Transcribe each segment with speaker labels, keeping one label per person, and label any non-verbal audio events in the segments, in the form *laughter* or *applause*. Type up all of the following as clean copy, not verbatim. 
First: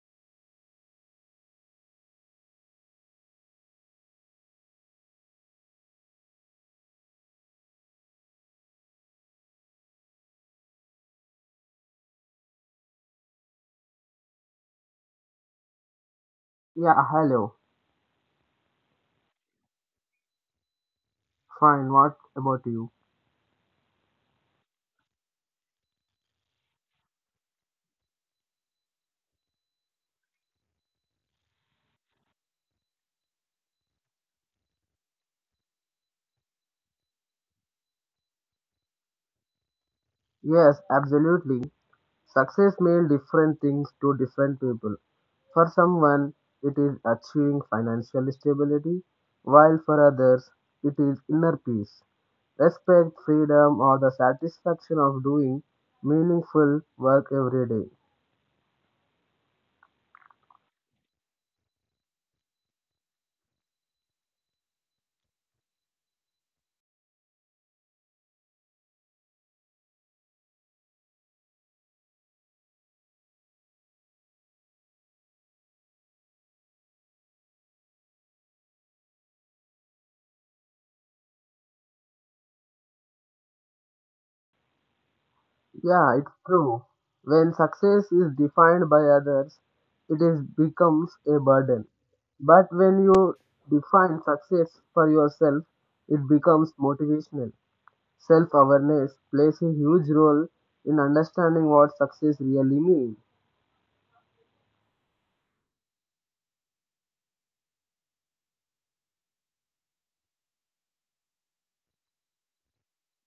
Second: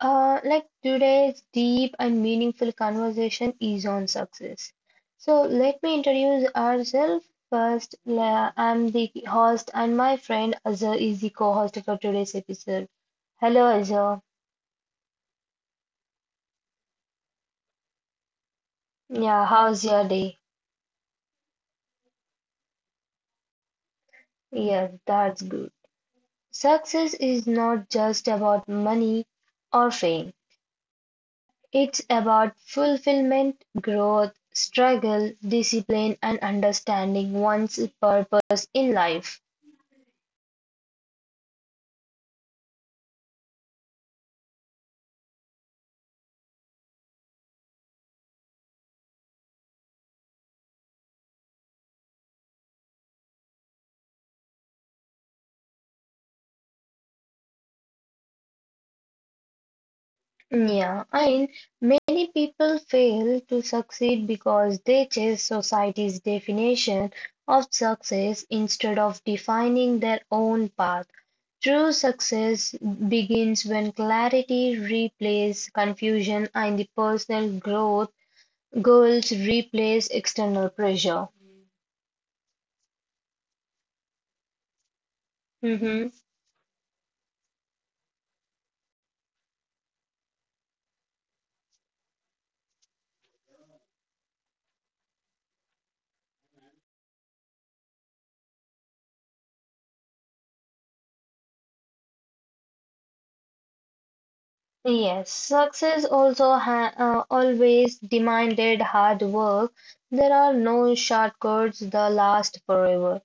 Speaker 1: Like today's deep and meaningful conversation is on success. So let me introduce ourselves first. I'm the host, and my friend Azhar is the co-host for today's episode. Hello Azhar.
Speaker 2: Yeah, hello.
Speaker 1: Yeah, how's your day?
Speaker 2: Fine, what about you?
Speaker 1: Yeah, that's good. Success is not just about money or fame. It's about fulfillment, growth, struggle, discipline, and understanding one's purpose in life.
Speaker 2: Yes, absolutely. Success means different things to different people. For someone, it is achieving financial stability, while for others, it is inner peace, respect, freedom, or the satisfaction of doing meaningful work every day.
Speaker 1: Yeah, and many people fail to succeed because they chase society's definition of success instead of defining their own path. True success begins when clarity replaces confusion and the personal growth goals replace external pressure.
Speaker 2: Yeah,
Speaker 1: Mhm.
Speaker 2: it's true. When success is defined by others, it is becomes a burden. But when you define success for yourself, it becomes motivational. Self awareness plays a huge role in understanding what success really means.
Speaker 1: Yes, success also ha always demanded hard work. There are no shortcuts that last forever.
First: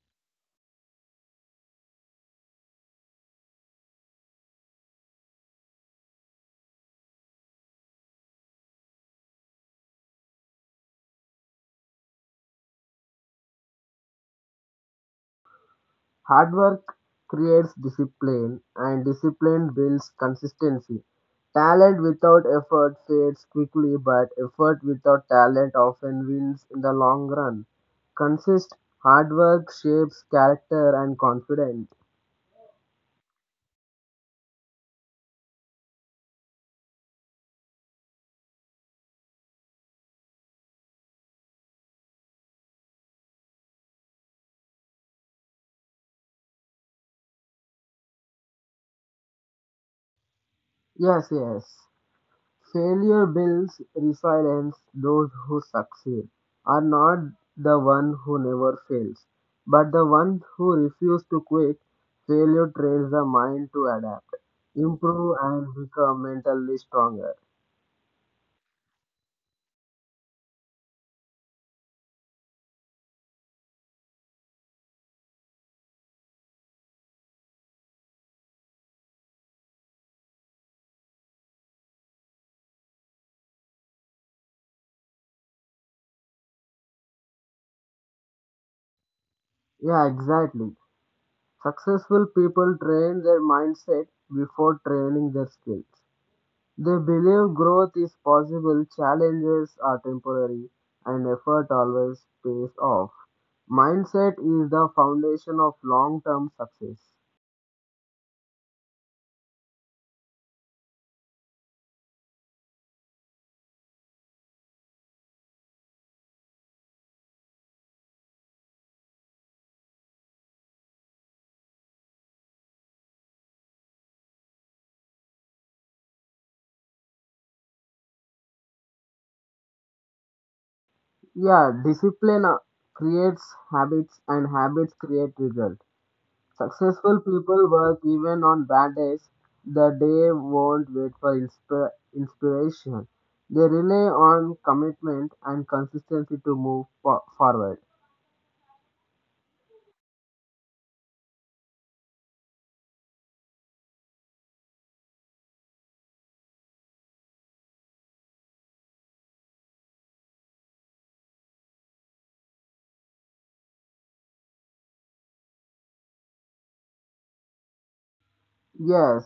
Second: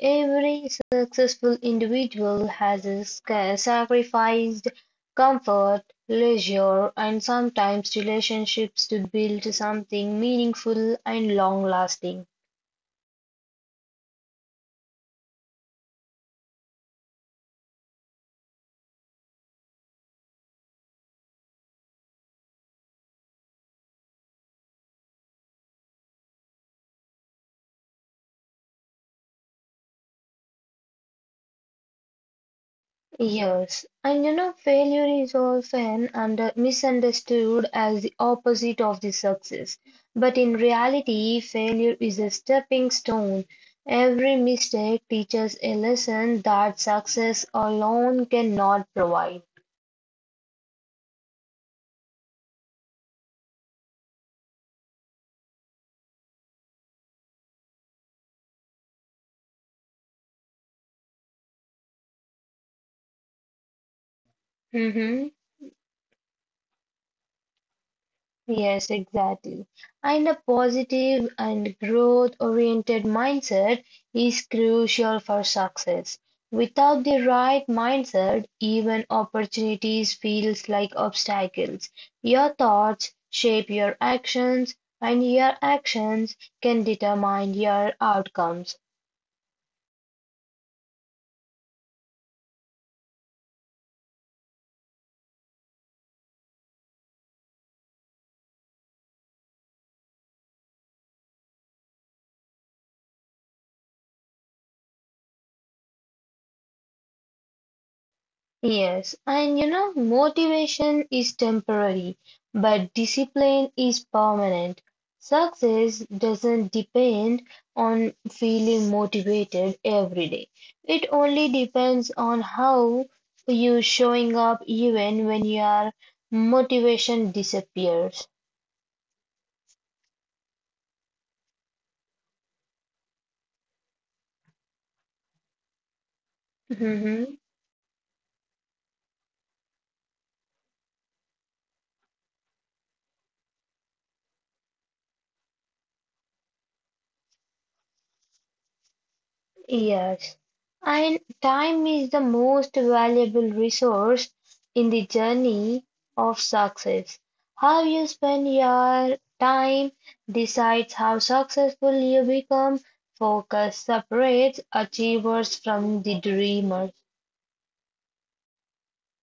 Speaker 1: Every successful individual has sacrificed comfort, leisure, and sometimes relationships to build something meaningful and long-lasting.
Speaker 2: Hard work creates discipline, and discipline builds consistency. Talent without effort fades quickly, but effort without talent often wins in the long run. Consist hard work shapes character and confidence.
Speaker 1: Yes, and failure is often under misunderstood as the opposite of the success. But in reality, failure is a stepping stone. Every mistake teaches a lesson that success alone cannot provide.
Speaker 2: Yes, yes. Failure builds resilience. Those who succeed are not the one who never fails, but the one who refuse to quit. Failure trains the mind to adapt,
Speaker 1: Mhm.
Speaker 2: improve, and become mentally stronger.
Speaker 1: Yes, exactly. And a positive and growth-oriented mindset is crucial for success. Without the right mindset, even opportunities feels like obstacles. Your thoughts shape your actions, and your actions can determine your outcomes.
Speaker 2: Yeah, exactly. Successful people train their mindset before training their skills. They believe growth is possible, challenges are temporary, and effort always pays off. Mindset is the foundation of long term success.
Speaker 1: Yes, and motivation is temporary, but discipline is permanent. Success doesn't depend on feeling motivated every day. It only depends on how you showing up even when your motivation disappears.
Speaker 2: Yeah, discipline creates habits and habits create results. Successful
Speaker 1: *laughs*
Speaker 2: people work even on bad days. The day won't wait for inspiration. They rely on commitment and consistency to move forward.
Speaker 1: Yes, and time is the most valuable resource in the journey of success. How you spend your time decides how successful you become. Focus separates achievers from the dreamers.
Speaker 2: Yes,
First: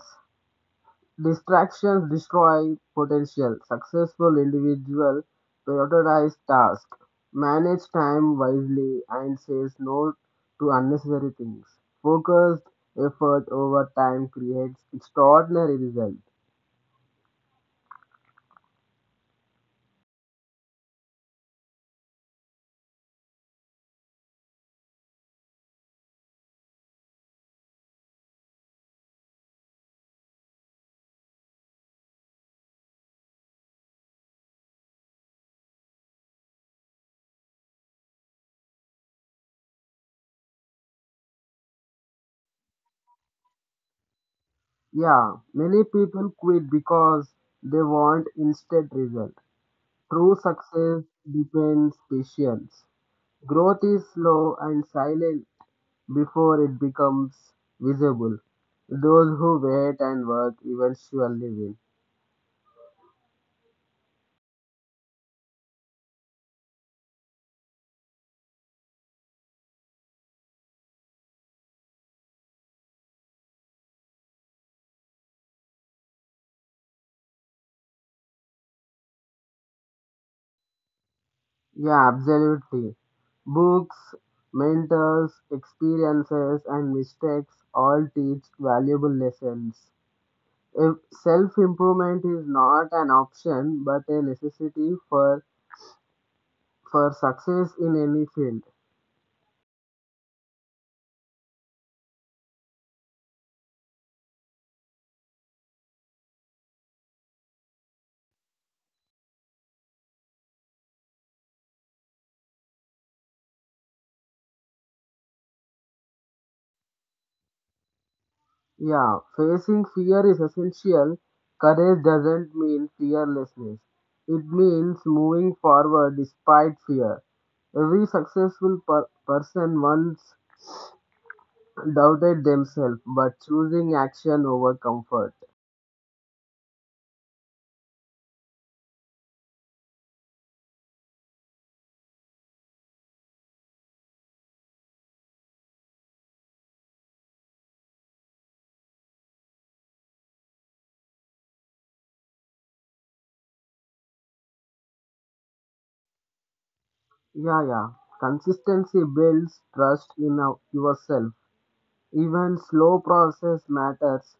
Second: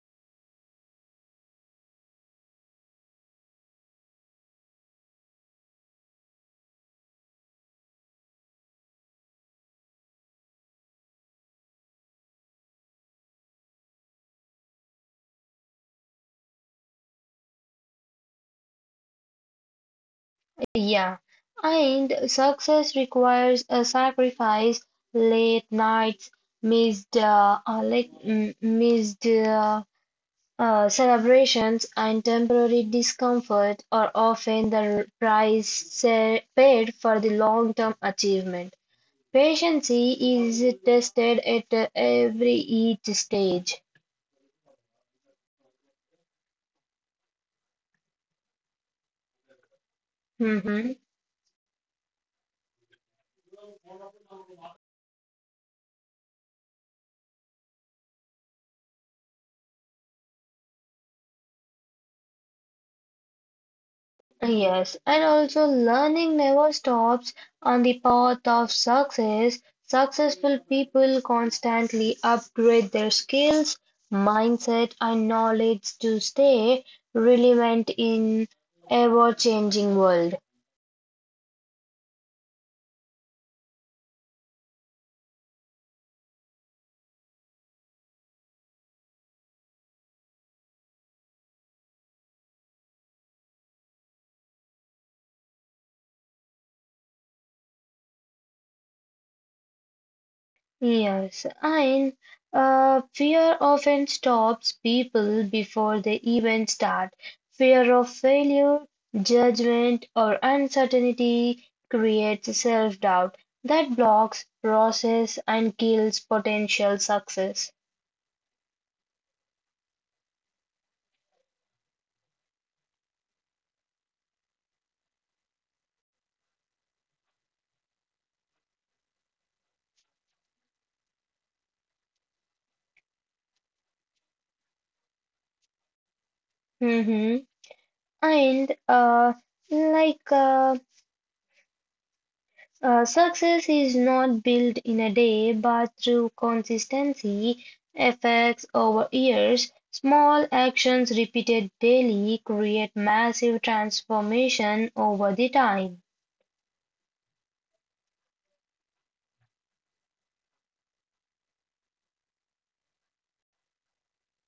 Speaker 2: Distractions destroy potential. Successful individuals prioritize tasks, manage time wisely, and says no to unnecessary things. Focused effort over time creates extraordinary results.
Speaker 1: Yeah, and success requires a sacrifice, late nights, missed, like, mm, missed. Celebrations and temporary discomfort are often the price paid for the long-term achievement. Patience is tested at every each stage.
Speaker 2: Yeah, many people quit because they want instant result. True
Speaker 1: Mhm.
Speaker 2: success depends patience. Growth is slow and silent before it becomes visible. Those who wait and work eventually win.
Speaker 1: Yes, and also learning never stops on the path of success. Successful people constantly upgrade their skills, mindset, and knowledge to stay relevant in ever-changing world.
Speaker 2: Yeah, absolutely. Books, mentors, experiences, and mistakes all teach valuable lessons. If self improvement is not an option but a necessity for success in any field.
Speaker 1: Yes, and fear often stops people before they even start. Fear of failure, judgment, or uncertainty creates self-doubt that blocks process and kills potential success.
Speaker 2: Yeah, facing fear is essential. Courage doesn't mean fearlessness. It means moving forward despite fear. Every successful person once doubted themselves, but choosing action over comfort.
Speaker 1: Hmm. And like success is not built in a day, but through consistency, effects over years, small actions repeated daily create massive transformation over the time.
Speaker 2: Yeah, yeah. Consistency builds trust in yourself. Even slow process matters.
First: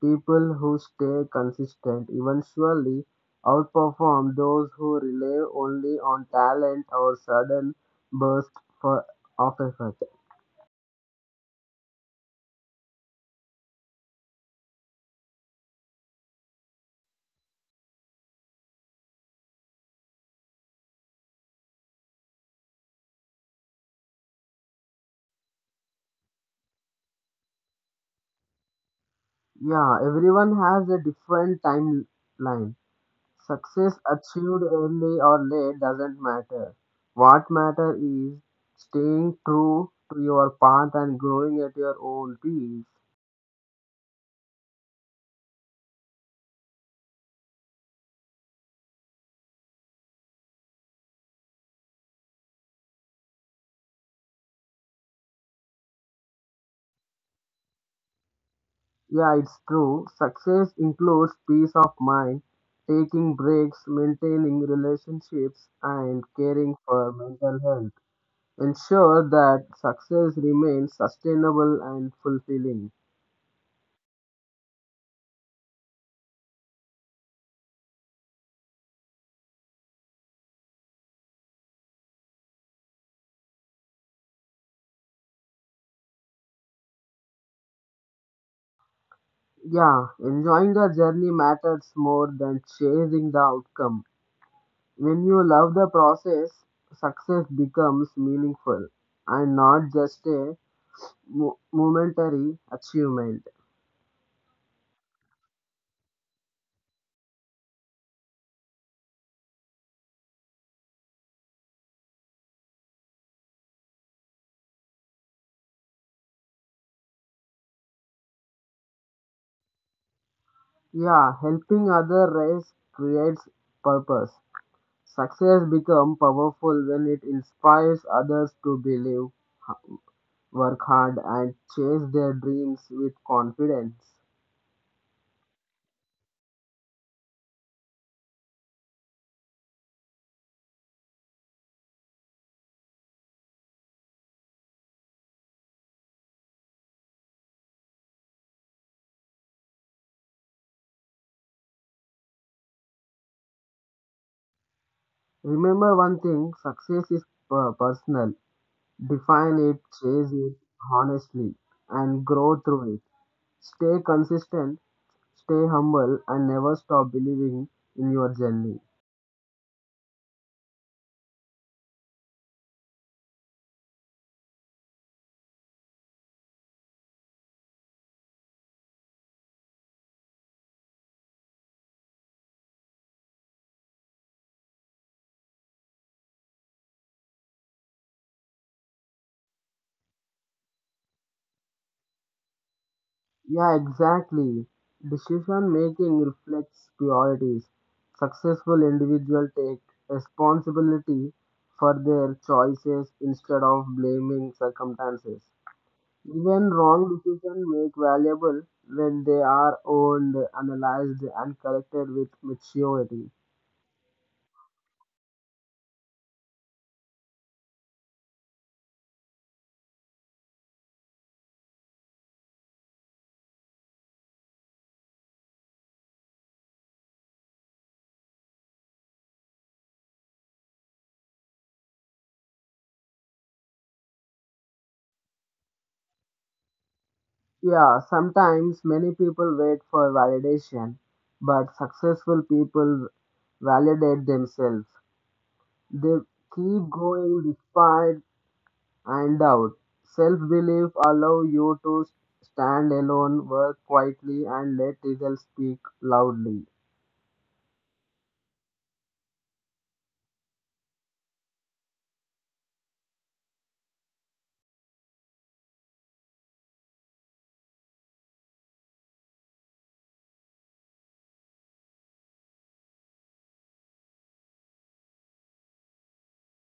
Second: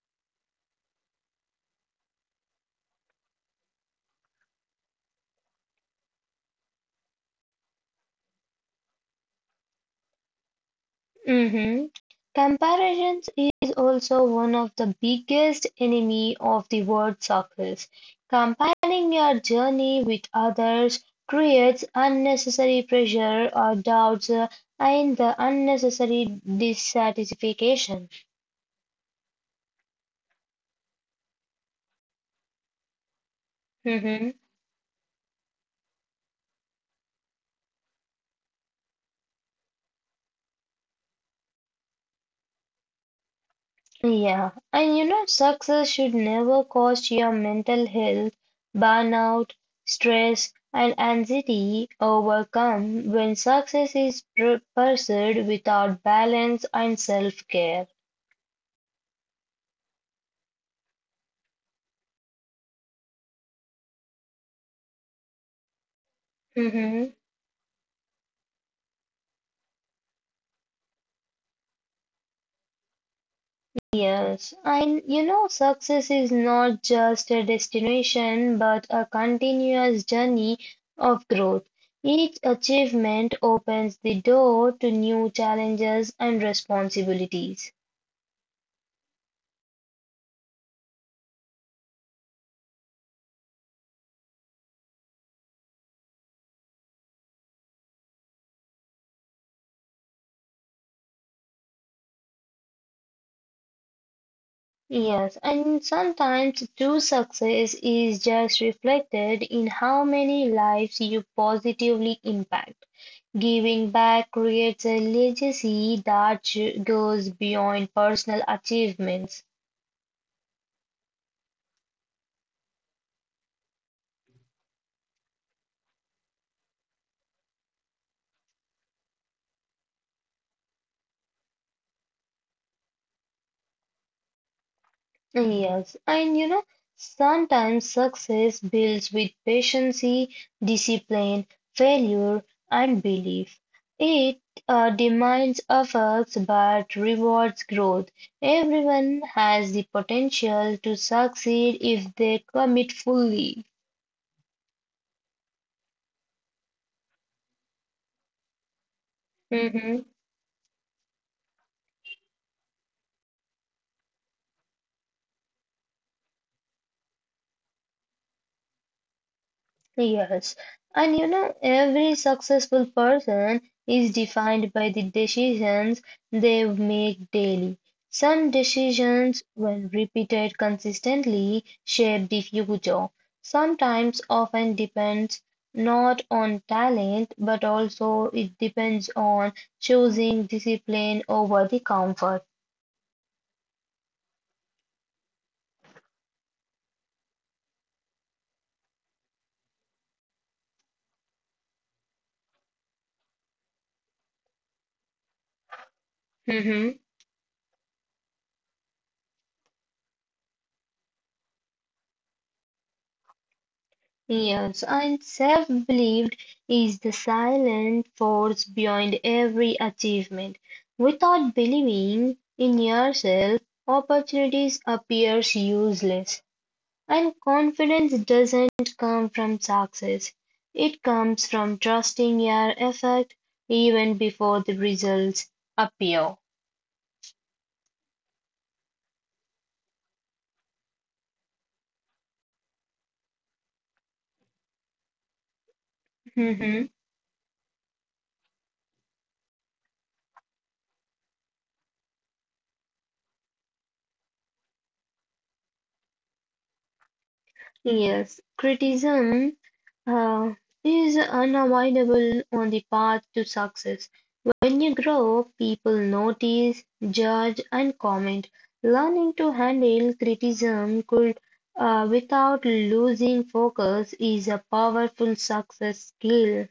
Speaker 2: People who stay consistent eventually outperform those who rely only on talent or sudden bursts for, of effort.
Speaker 1: Mhm. Comparisons is also one of the biggest enemy of the word circles. Comparing your journey with others creates unnecessary pressure or doubts and the unnecessary dissatisfaction.
Speaker 2: Yeah, everyone has a different timeline. Success
Speaker 1: Mhm.
Speaker 2: achieved early or late doesn't matter. What matters is staying true to your path and growing at your own pace.
Speaker 1: Yeah, and success should never cost your mental health, burnout, stress, and anxiety overcome when success is pursued without balance and self-care.
Speaker 2: Yeah, it's true. Success includes peace of mind, taking breaks, maintaining relationships, and caring for
Speaker 1: Hmm.
Speaker 2: mental health. Ensure that success remains sustainable and fulfilling.
Speaker 1: Yes, and success is not just a destination but a continuous journey of growth. Each achievement opens the door to new challenges and responsibilities.
Speaker 2: Yeah, enjoying the journey matters more than chasing the outcome. When you love the process, success becomes meaningful and not just a momentary achievement.
Speaker 1: Yes, and sometimes true success is just reflected in how many lives you positively impact. Giving back creates a legacy that goes beyond personal achievements.
Speaker 2: Yeah, helping other race creates purpose. Success becomes powerful when it inspires others to believe, h- work hard, and chase their dreams with confidence.
Speaker 1: Yes, and sometimes success builds with patience, discipline, failure, and belief. It demands efforts but rewards growth. Everyone has the potential to succeed if they commit fully.
Speaker 2: Remember one thing success is personal. Define it, chase it honestly, and grow through it. Stay consistent, stay humble, and never stop believing in your journey.
Speaker 1: Yes, and every successful person is defined by the decisions they make daily. Some decisions, when repeated consistently, shape the future. Sometimes often depends not on talent, but also it depends on choosing discipline over the comfort.
Speaker 2: Yeah, exactly. Decision making reflects priorities. Successful individuals take responsibility for their choices instead of blaming circumstances. Even
Speaker 1: Mhm.
Speaker 2: wrong decisions make valuable when they are owned, analyzed, and corrected with maturity.
Speaker 1: Yes, and self-belief is the silent force behind every achievement. Without believing in yourself, opportunities appears useless, and confidence doesn't come from success. It comes from trusting your effort even before the results appear.
Speaker 2: Yeah, sometimes many people wait for validation, but successful people validate themselves. They keep
Speaker 1: Mhm.
Speaker 2: going despite and doubt. Self belief allow you to stand alone, work quietly, and let results speak loudly.
Speaker 1: Yes, criticism uh, is unavoidable on the path to success. When you grow, people notice, judge, and comment. Learning to handle criticism without losing focus is a powerful success skill.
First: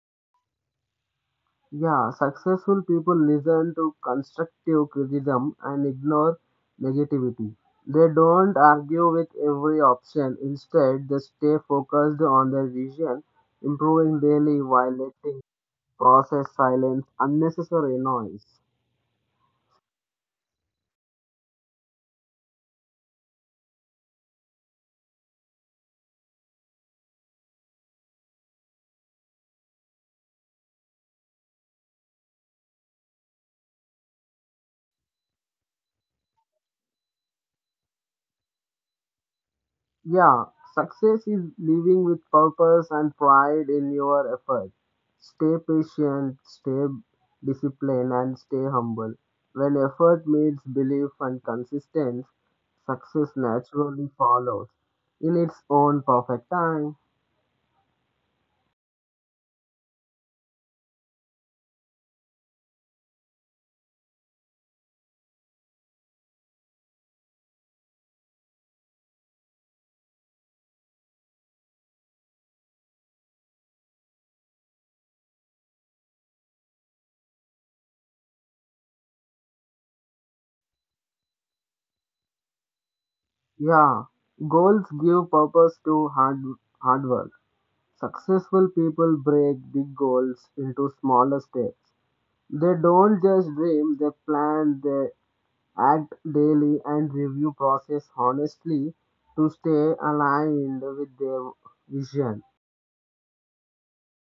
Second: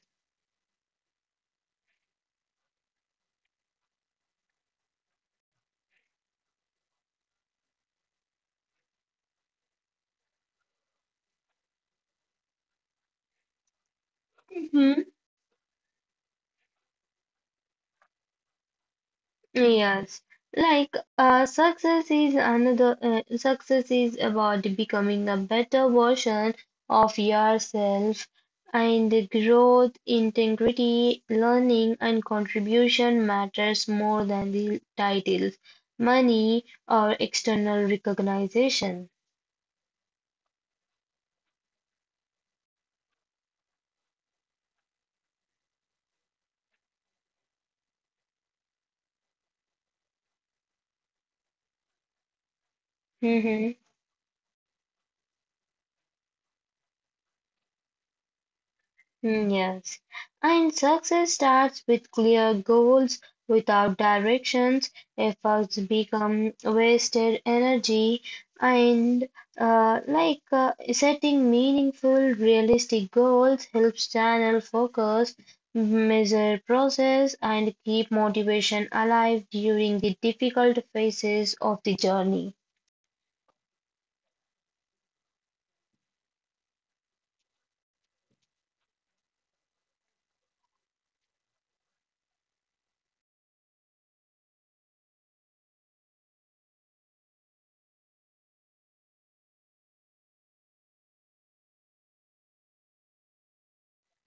Speaker 2: Yeah, successful people listen to constructive criticism and ignore negativity. They don't argue with every option. Instead, they stay focused on their vision, improving daily while letting process silence unnecessary noise.
Speaker 1: Yes, like success is about becoming a better version of yourself and the growth, integrity, learning and contribution matters more than the titles, money or external recognition.
Speaker 2: Yeah, success is living with purpose and pride in your effort. Stay patient, stay disciplined, and stay humble. When effort meets belief and consistency, success
Speaker 1: Mm-hmm.
Speaker 2: naturally follows in its own perfect time.
Speaker 1: Mm, yes. And success starts with clear goals. Without directions, efforts become wasted energy. And like setting meaningful, realistic goals helps channel focus, measure process, and keep motivation alive during the difficult phases of the journey.
Speaker 2: Yeah, goals give purpose to hard work. Successful people break big goals into smaller steps. They don't just dream, they plan, they act daily and review process honestly to stay aligned with their vision.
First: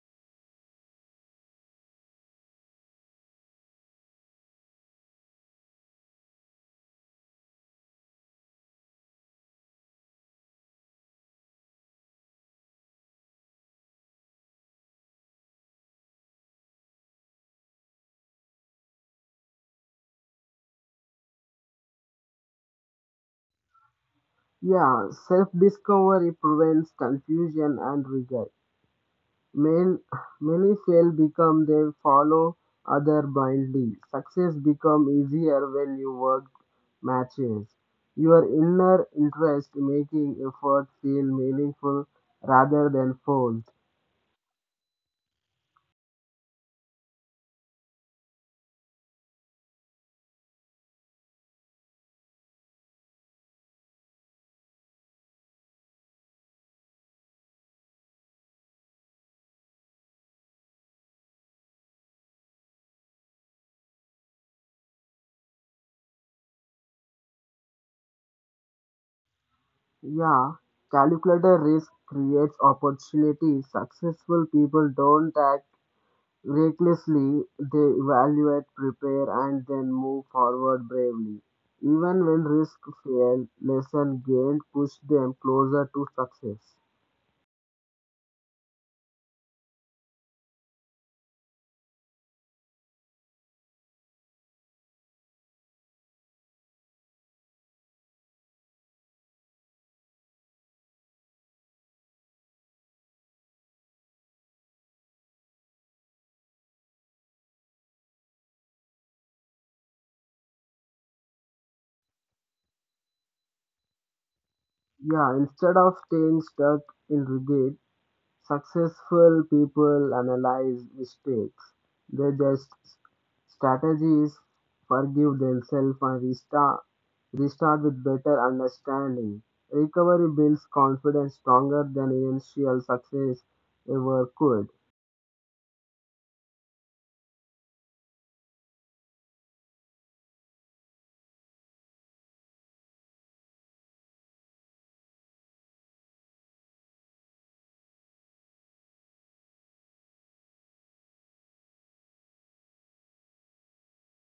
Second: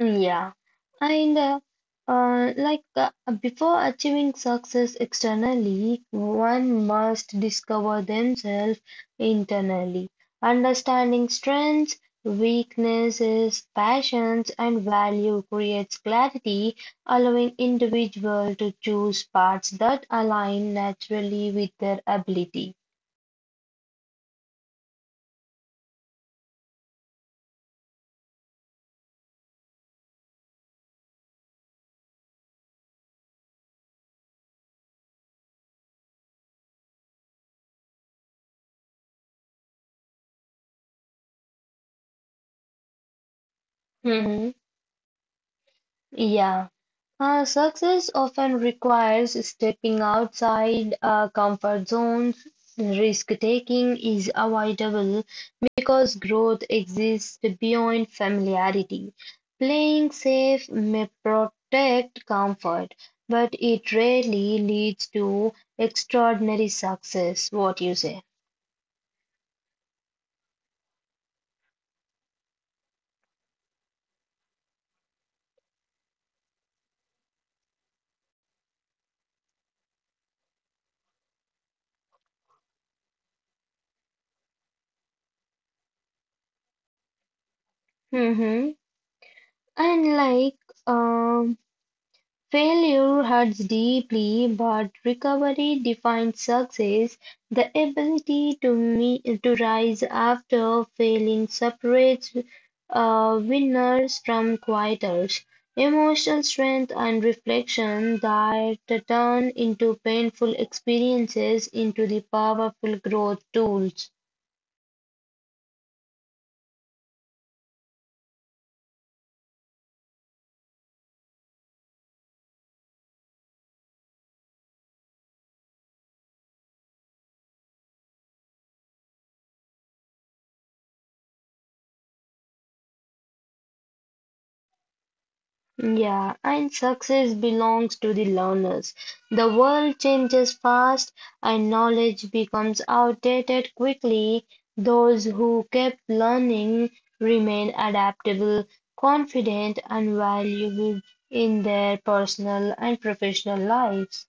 Speaker 1: Mm, yeah, and like before achieving success externally, one must discover themselves internally, understanding strengths, weaknesses, passions, and value creates clarity, allowing individual to choose paths that align naturally with their ability.
Speaker 2: Yeah, self-discovery prevents confusion and regret. Men, many fail become they follow other blindly. Success become easier when you work matches. Your inner interest making effort feel meaningful rather than forced.
Speaker 1: Mhm. Yeah. Success often requires stepping outside comfort zones. Risk taking is avoidable because growth exists beyond familiarity. Playing safe may protect comfort, but it rarely leads to extraordinary success. What you say?
Speaker 2: Yeah, calculated risk creates opportunity. Successful people don't act recklessly, they evaluate, prepare, and then move forward bravely. Even when risk fail, lesson gained push them closer to success.
Speaker 1: Mm-hmm. And like, um, failure hurts deeply, but recovery defines success. The ability to rise after failing separates winners from quitters. Emotional strength and reflection that turn into painful experiences into the powerful growth tools.
Speaker 2: Yeah, instead of staying stuck in regret, successful people analyze mistakes. They just strategies, forgive themselves, and restart with better understanding. Recovery builds confidence stronger than initial success ever could.
Speaker 1: Yeah, and success belongs to the learners. The world changes fast and knowledge becomes outdated quickly. Those who keep learning remain adaptable, confident, and valuable in their personal and professional lives.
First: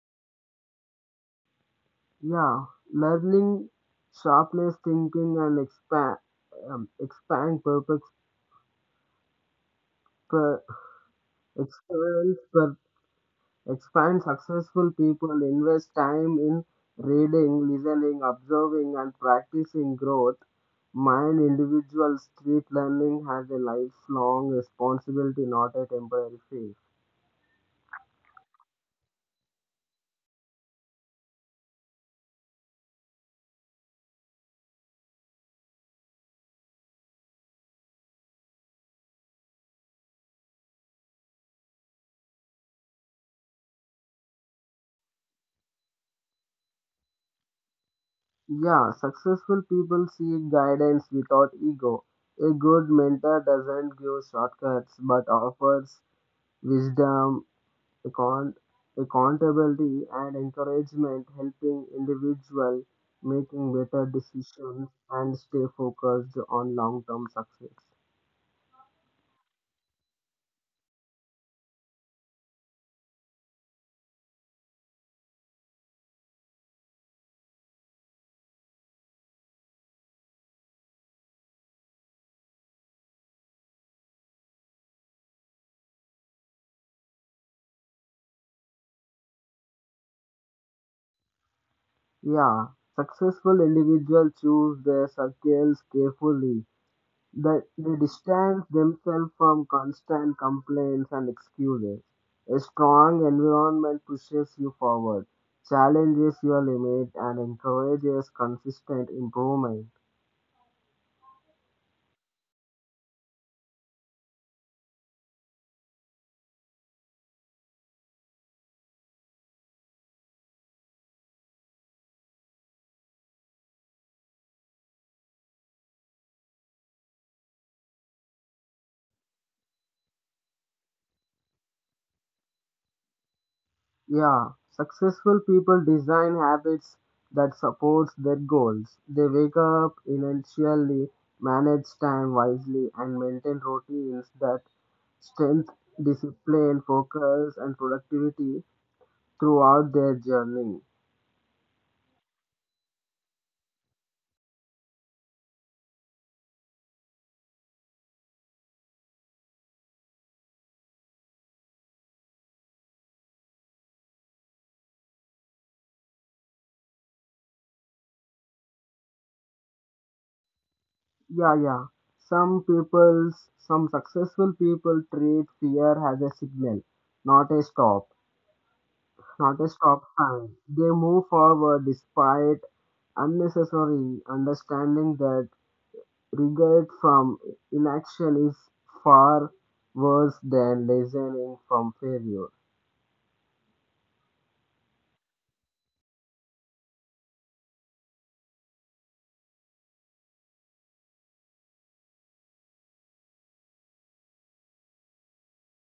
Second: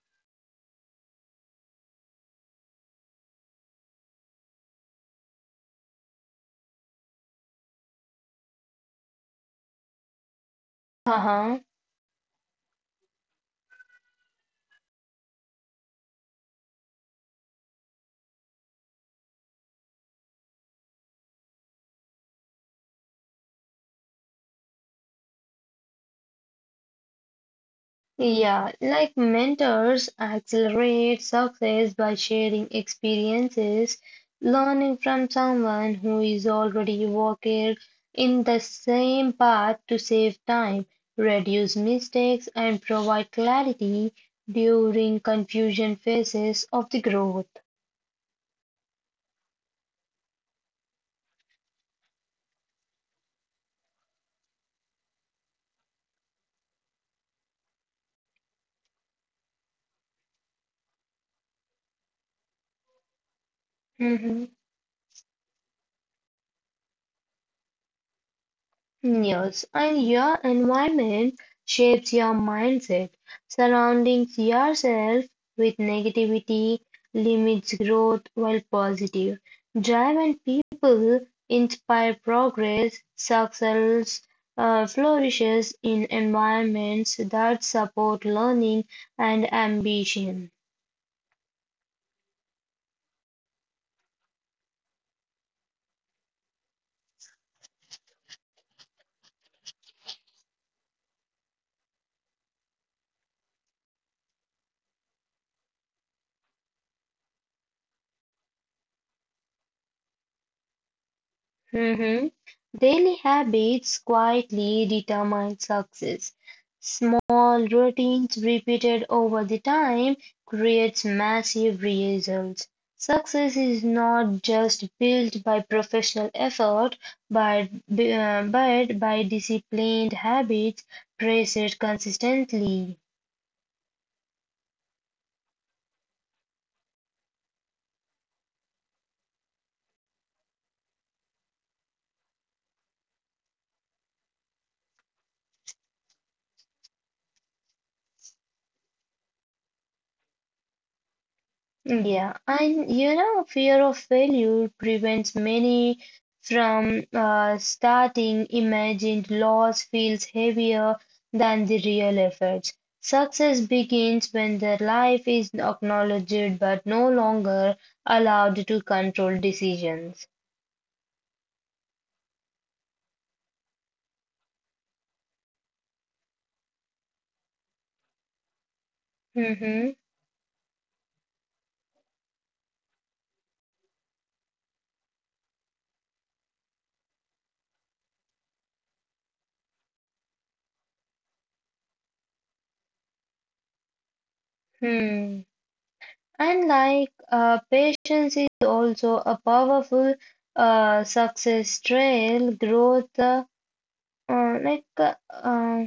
Speaker 2: Yeah, learning sharpness thinking and expand per,
Speaker 1: Uh-huh.
Speaker 2: expands expand successful people invest time in reading, listening, observing, and practicing growth. Mind individual street learning has a lifelong responsibility, not a temporary phase.
Speaker 1: Yeah, like mentors accelerate success by sharing experiences, learning from someone who is already walking in the same path to save time, reduce mistakes, and provide clarity during confusion phases of the growth.
Speaker 2: Yeah, successful people seek guidance without ego. A good mentor doesn't give shortcuts but offers wisdom account- accountability and encouragement helping individual making better
Speaker 1: Mhm.
Speaker 2: decisions and stay focused on long-term success.
Speaker 1: Yes, and your environment shapes your mindset. Surrounding yourself with negativity limits growth, while positive drive and people inspire progress. Success flourishes in environments that support learning and ambition.
Speaker 2: Yeah, successful individuals choose their circles carefully. They they distance themselves from constant complaints and excuses. A strong environment pushes you forward, challenges your limit, and encourages consistent improvement.
Speaker 1: Mhm. Daily habits quietly determine success. Small routines repeated over the time creates massive results. Success is not just built by professional effort, but, but by disciplined habits practiced consistently.
Speaker 2: Yeah, successful people design habits that supports their goals. They wake up intentionally, manage time wisely, and maintain routines that strengthen discipline, focus, and productivity throughout their journey.
Speaker 1: Yeah, and fear of failure prevents many from starting. Imagined loss feels heavier than the real efforts. Success begins when the life is acknowledged but no longer allowed to control decisions.
Speaker 2: Yeah, yeah. Some people, some successful people treat fear as a signal, not a stop, not a
Speaker 1: Mm-hmm.
Speaker 2: stop sign. They move forward despite unnecessary, understanding that regret from inaction is far worse than lessening from failure.
Speaker 1: Hmm. And like patience is also a powerful success trail growth. Like uh,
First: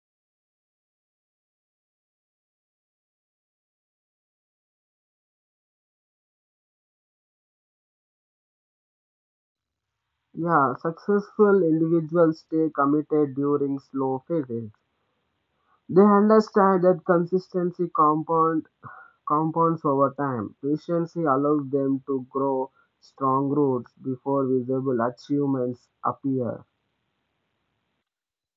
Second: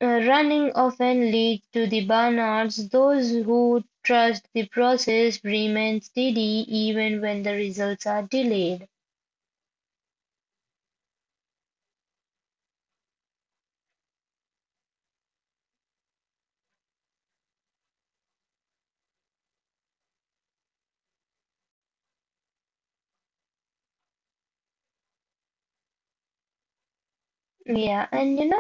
Speaker 1: Running often leads to the burnouts; those who trust the process remain steady even when the results are delayed.
Speaker 2: Yeah, successful individuals stay committed during slow phases. They understand that compounds over time. Patience allows them to grow strong roots before visible achievements appear.
Speaker 1: Yeah, and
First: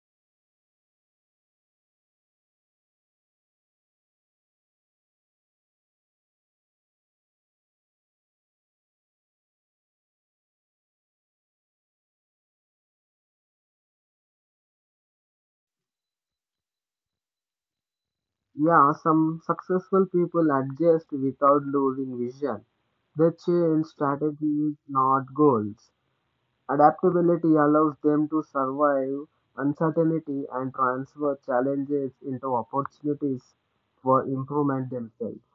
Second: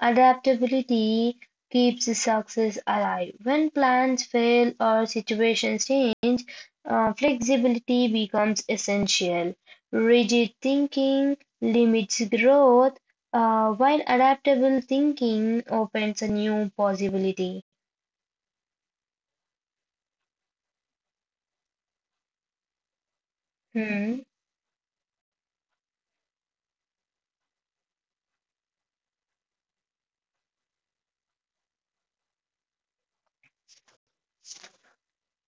Speaker 1: adaptability keeps the success alive. When plans fail or situations change, flexibility becomes essential. Rigid thinking limits growth, while adaptable thinking opens a new possibility.
Speaker 2: Yeah, some successful people adjust without losing vision. They change
Speaker 1: Hmm.
Speaker 2: strategies, not goals. Adaptability allows them to survive uncertainty and transfer challenges into opportunities for improvement themselves.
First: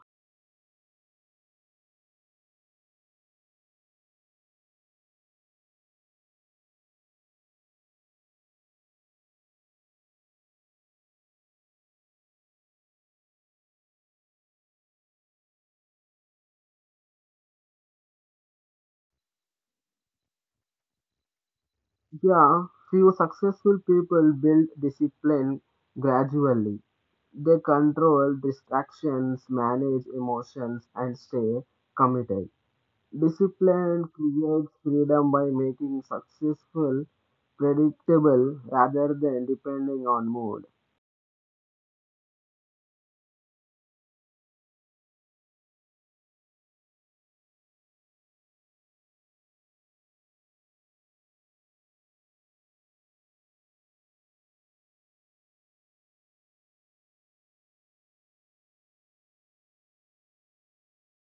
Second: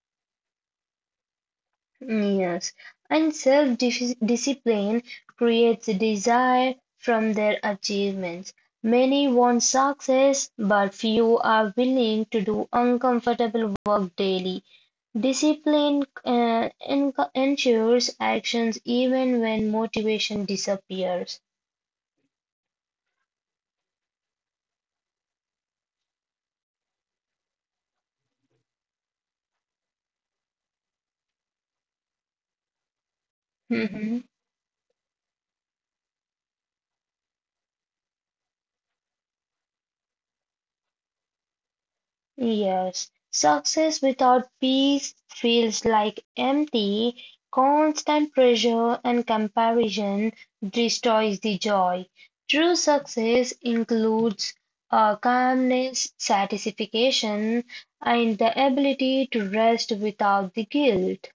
Speaker 1: Mm, yes, and self-discipline creates a desire from their achievements. Many want success, but few are willing to do uncomfortable work daily. Discipline ensures actions even when motivation disappears.
Speaker 2: Yeah, few successful people build discipline gradually. They control distractions, manage emotions, and stay committed. Discipline
Speaker 1: *laughs*
Speaker 2: creates freedom by making successful predictable rather than depending on mood.
Speaker 1: Yes, success without peace feels like empty. Constant pressure and comparison destroys the joy. True success includes calmness, satisfaction, and the ability to rest without the guilt.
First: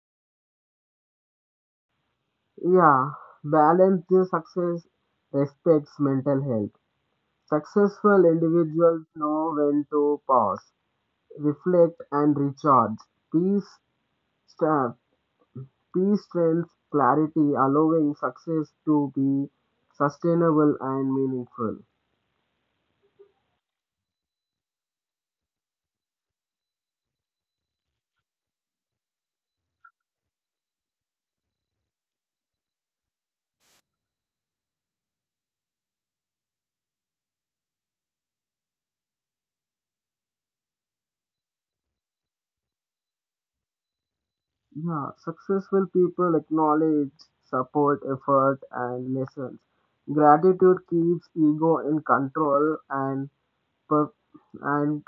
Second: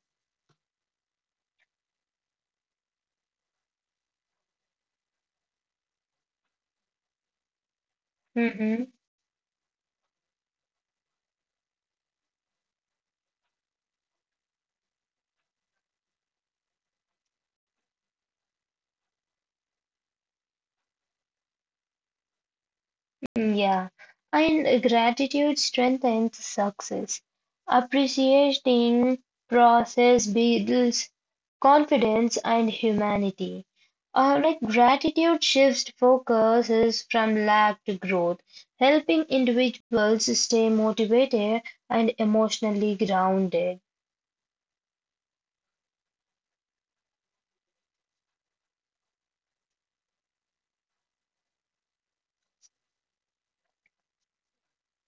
Speaker 2: Yeah, balance their success respects mental health. Successful
Speaker 1: Mm-hmm.
Speaker 2: individuals know when to pause, reflect, and recharge. Peace, stra- Peace, strength, clarity, allowing success to be sustainable and meaningful.
Speaker 1: Yeah, and gratitude strengthens success. Appreciating process builds confidence and humanity. Like gratitude shifts focuses from lack to growth, helping individuals stay motivated and emotionally grounded.
Speaker 2: Yeah, successful people acknowledge, support, effort, and lessons. Gratitude keeps ego in control per- and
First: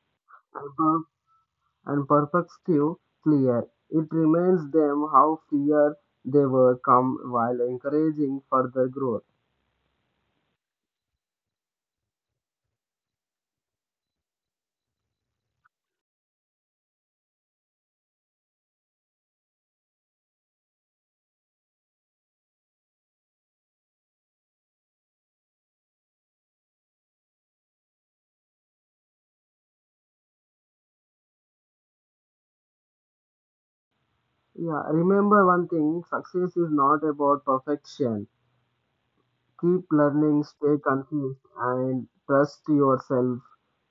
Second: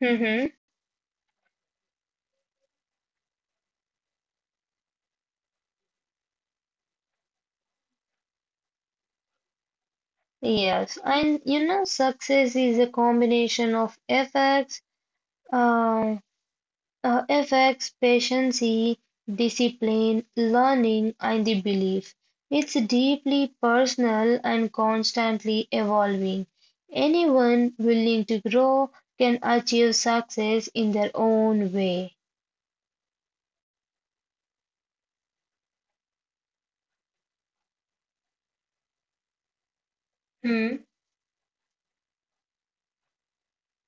Speaker 1: Mhm.
Speaker 2: per- and perspective clear. It reminds them how fear they were come while encouraging further growth.
Speaker 1: Yes, and success is a combination of efforts. um Affects patience, discipline, learning, and the belief. It's deeply personal and constantly evolving. Anyone willing to grow can achieve success in their own way.
Speaker 2: Yeah, remember one thing success is not about perfection. Keep learning, stay
Speaker 1: Hmm.
Speaker 2: confused, and trust yourself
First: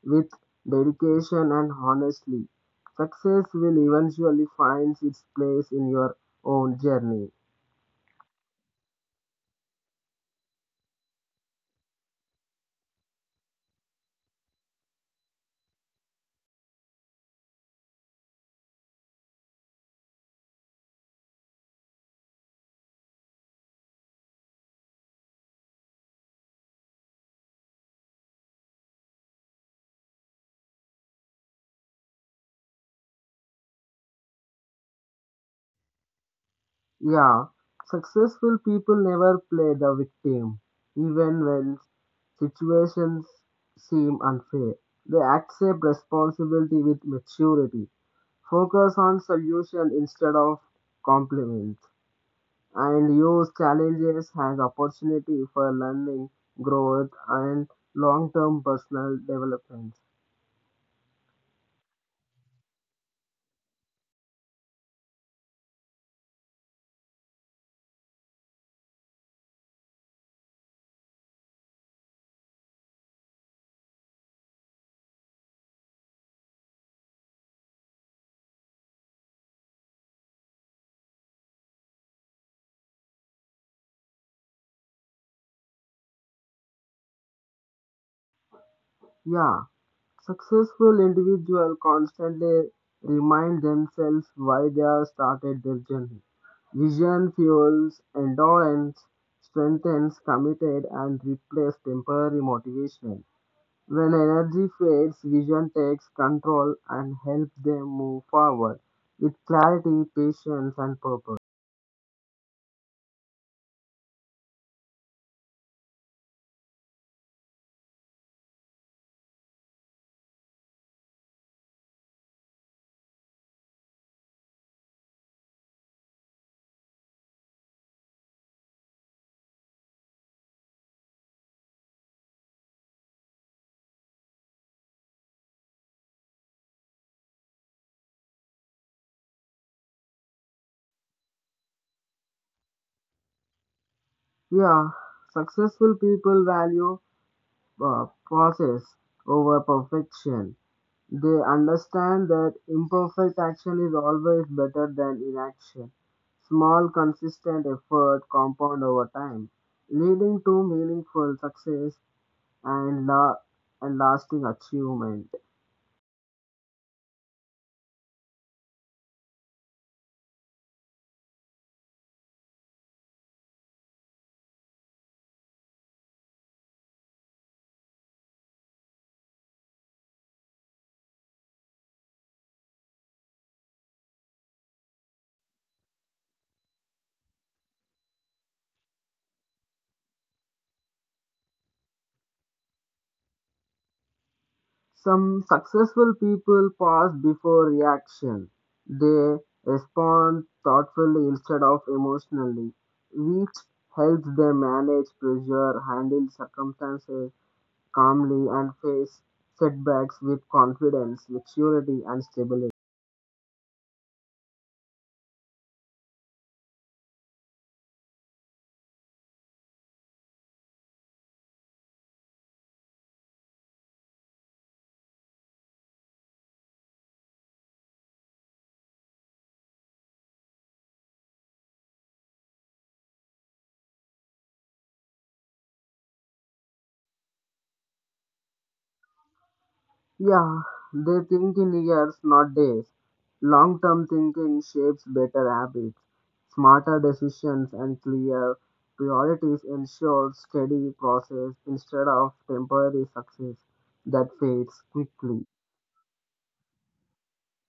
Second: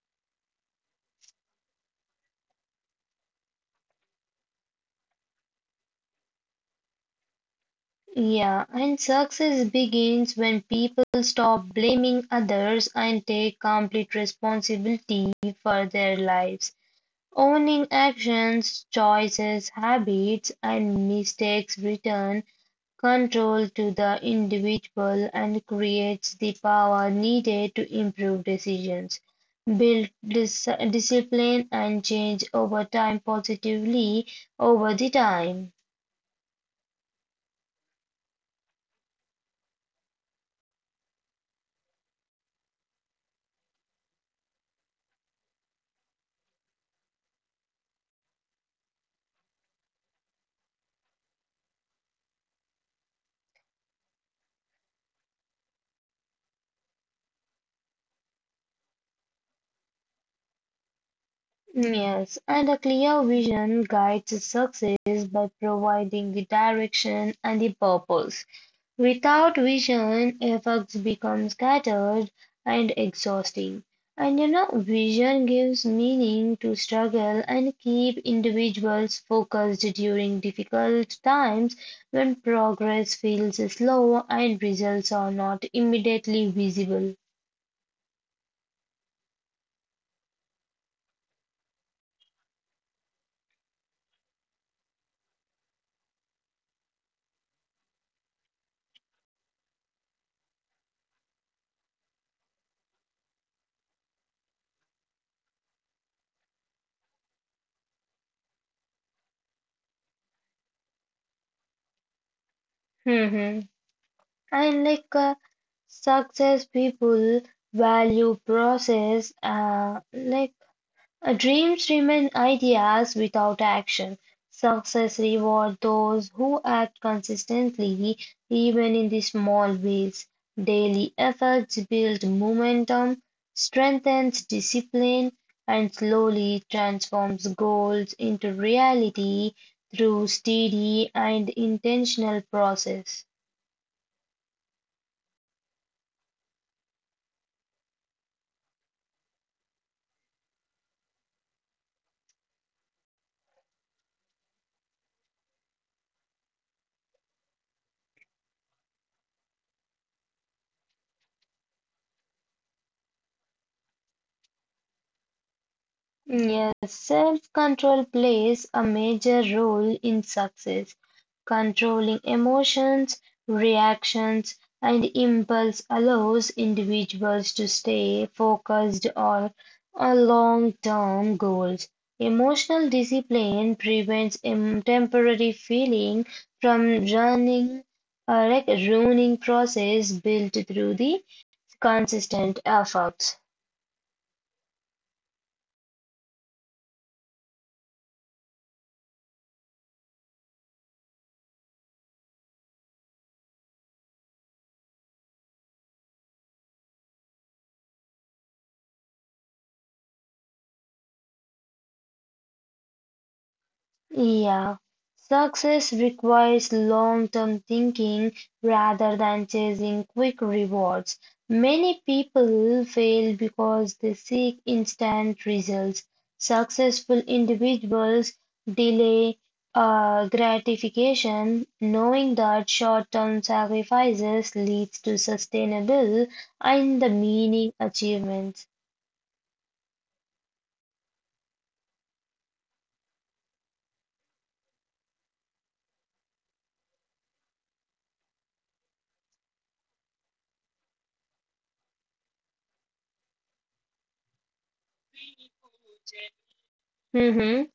Speaker 2: with dedication and honestly. Success will eventually find its place in your own journey.
Speaker 1: Yeah, and success begins when people stop blaming others and take complete responsibility for their lives. Owning actions, choices, habits, and mistakes return control to the individual and creates the power needed to improve decisions, build discipline, and change over time positively over the time.
Speaker 2: Yeah, successful people never play the victim, even when situations seem unfair. They accept responsibility with maturity, focus on solution instead of compliments, and use challenges as opportunity for learning, growth, and long-term personal development.
Speaker 1: Yes, and a clear vision guides success by providing the direction and the purpose. Without vision, effects become scattered and exhausting. And vision gives meaning to struggle and keep individuals focused during difficult times when progress feels slow and results are not immediately visible.
Speaker 2: Yeah, successful individuals constantly remind themselves why they have started their journey. Vision fuels endurance, strengthens committed, and replaces temporary motivation. When energy fades, vision takes control and helps them move forward with clarity, patience, and purpose.
Speaker 1: Mhm. And like success people value process. Dreams remain ideas without action. Success rewards those who act consistently, even in the small ways. Daily efforts build momentum, strengthens discipline, and slowly transforms goals into reality through steady and intentional process.
Speaker 2: Yeah, successful people value process over perfection. They understand that imperfect action is always better than inaction. Small, consistent effort compound over time, leading to meaningful success and, la- and lasting achievement.
Speaker 1: Yes, self-control plays a major role in success. Controlling emotions, reactions, and impulse allows individuals to stay focused on long-term goals. Emotional discipline prevents temporary feeling from running a ruining process built through the consistent efforts.
Speaker 2: Some successful people pause before reaction. They respond thoughtfully instead of emotionally, which helps them manage pressure, handle circumstances, calmly and face setbacks with confidence, maturity, and stability.
Speaker 1: Yeah, success requires long-term thinking rather than chasing quick rewards. Many people fail because they seek instant results. Successful individuals delay gratification, knowing that short-term sacrifices leads to sustainable and the meaning achievements.
Speaker 2: Yeah, they think in years, not days. Long term thinking shapes better habits, smarter decisions, and clear priorities ensure steady process instead of temporary success that fades quickly.
Speaker 1: Mhm.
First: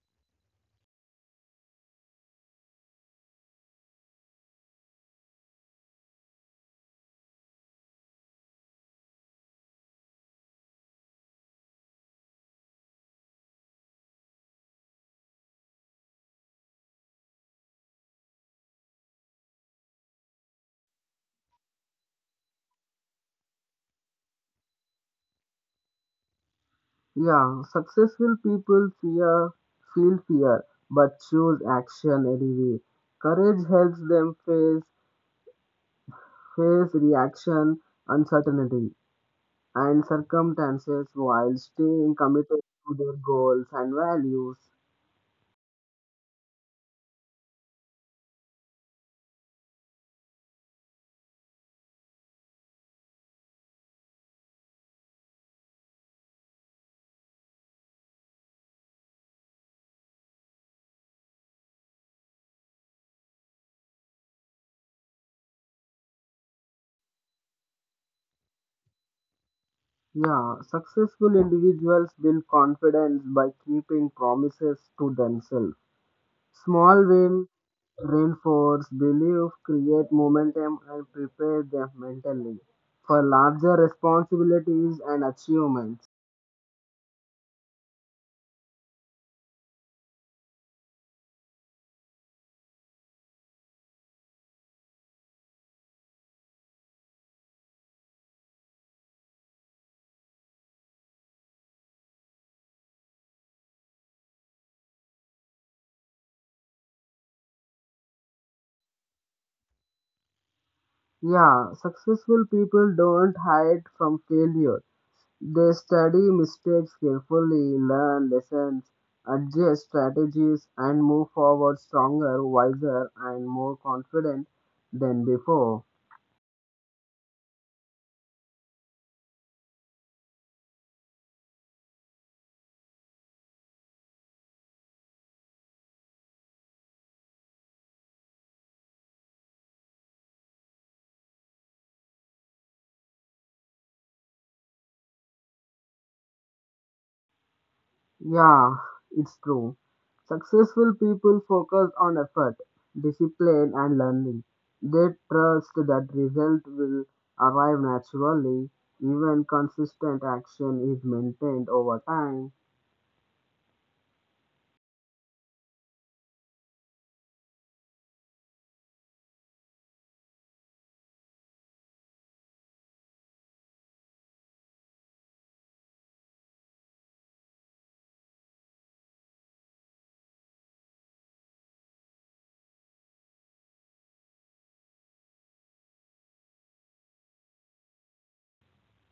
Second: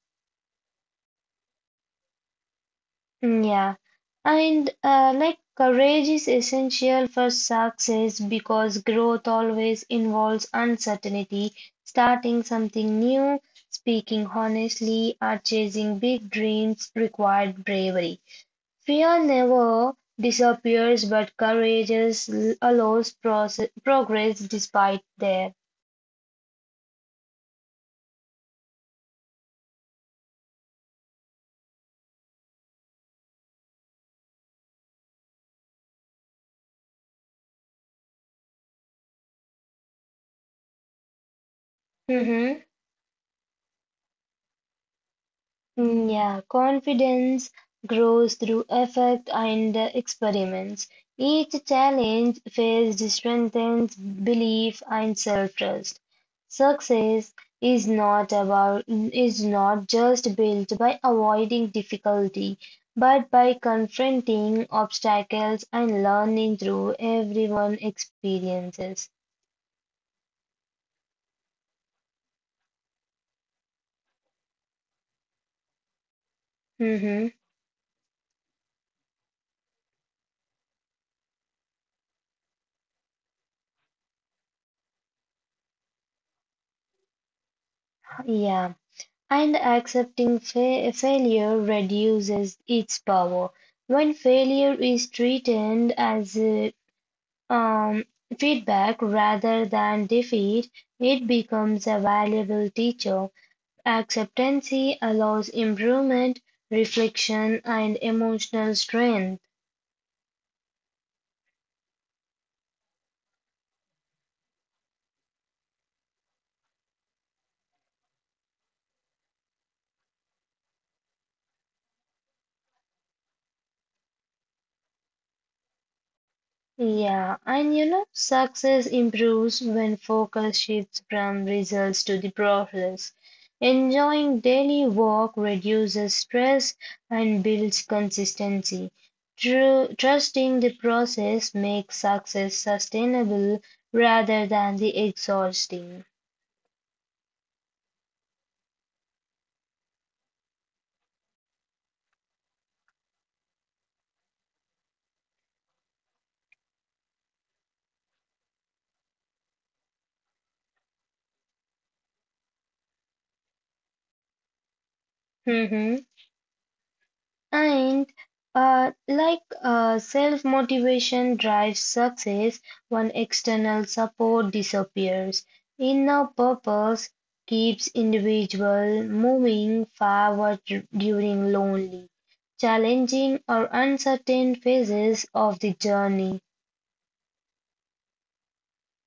Speaker 1: Mm, yeah, and like courage is essential for success because growth always involves uncertainty. Starting something new, speaking honestly, or chasing big dreams required bravery. Fear never disappears, but courage allows progress despite there.
Speaker 2: Yeah, successful people feel fear, but choose action anyway. Courage helps them face reaction, uncertainty, and circumstances while staying committed to their goals and values.
Speaker 1: Mm, yeah, confidence grows through effort and experiments. Each challenge faced strengthens belief and self-trust. Success is not about is not just built by avoiding difficulty, but by confronting obstacles and learning through everyone experiences.
Speaker 2: Yeah, successful individuals build confidence by keeping promises to themselves. Small
Speaker 1: Hmm.
Speaker 2: wins reinforce belief, create momentum, and prepare them mentally for larger responsibilities and achievements.
Speaker 1: Yeah. And accepting fa failure reduces its power. When failure is treated as um, feedback rather than defeat, it becomes a valuable teacher. Acceptance allows improvement, reflection, and emotional strength.
Speaker 2: Yeah, successful people don't hide from failure. They study mistakes carefully, learn lessons, adjust strategies, and move forward stronger, wiser, and more confident than before.
Speaker 1: Yeah, and success improves when focus shifts from results to the process. Enjoying daily work reduces stress and builds consistency. Trusting the process makes success sustainable rather than the exhausting.
Speaker 2: Yeah, it's true. Successful people focus on effort, discipline, and learning. They trust that result will arrive naturally, even consistent action is maintained over time.
Speaker 1: *laughs* And self-motivation drives success when external support disappears. Inner purpose keeps individual moving forward during lonely, challenging or uncertain phases of the journey.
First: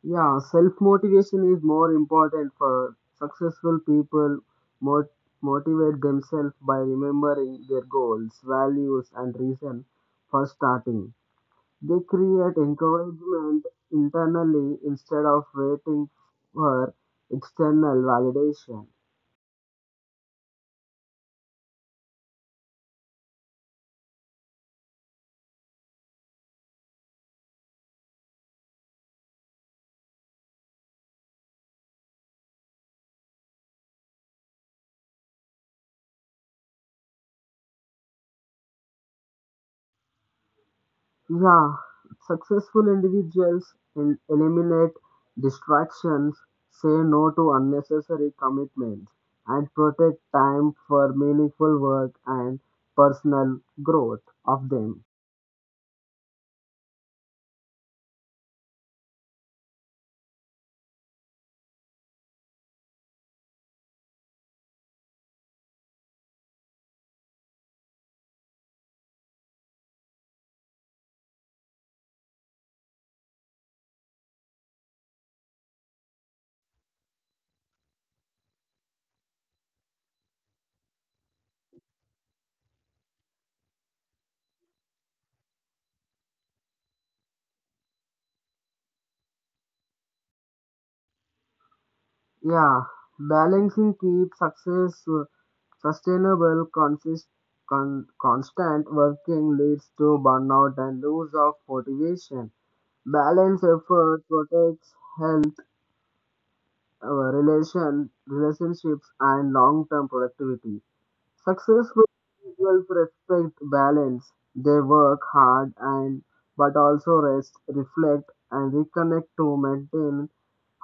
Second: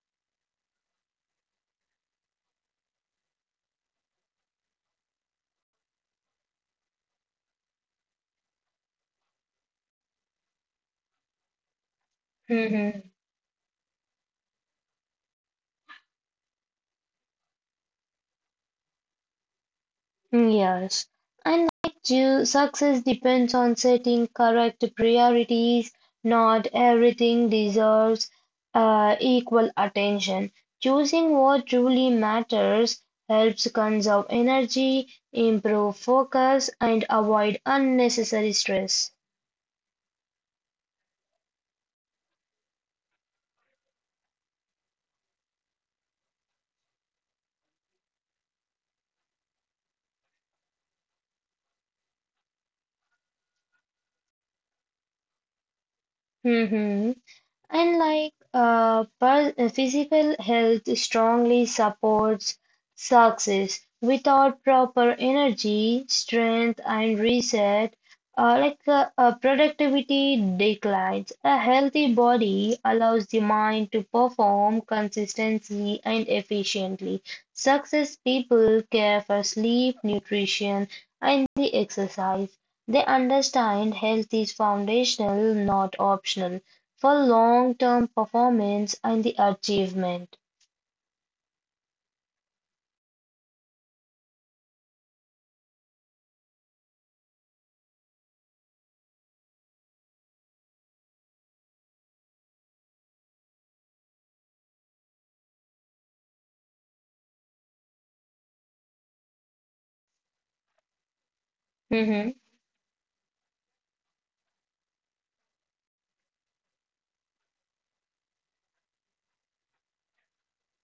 Speaker 2: Yeah, self motivation is more important for successful people. Mot- Motivate themselves by remembering their goals, values, and reason for starting. They create encouragement internally instead of waiting for external validation.
Speaker 1: Yes, and like you, success depends on setting correct priorities. Not everything deserves equal attention. Choosing what truly matters helps conserve energy, improve focus, and avoid unnecessary stress.
Speaker 2: Yeah, successful individuals in eliminate distractions, say no to unnecessary commitments, and protect time for meaningful work and personal growth of them.
Speaker 1: hmm Unlike physical health strongly supports success. Without proper energy, strength, and reset, productivity declines. A healthy body allows the mind to perform consistently and efficiently. Success people care for sleep, nutrition, and the exercise. They understand health is foundational, not optional for long-term performance and the achievement.
Speaker 2: Yeah, balancing keep success sustainable, constant working leads to burnout and loss of motivation. Balance effort protects health our relationships, and long-term productivity. Successful
Speaker 1: Mhm.
Speaker 2: individuals respect balance. They work hard and but also rest, reflect, and reconnect to maintain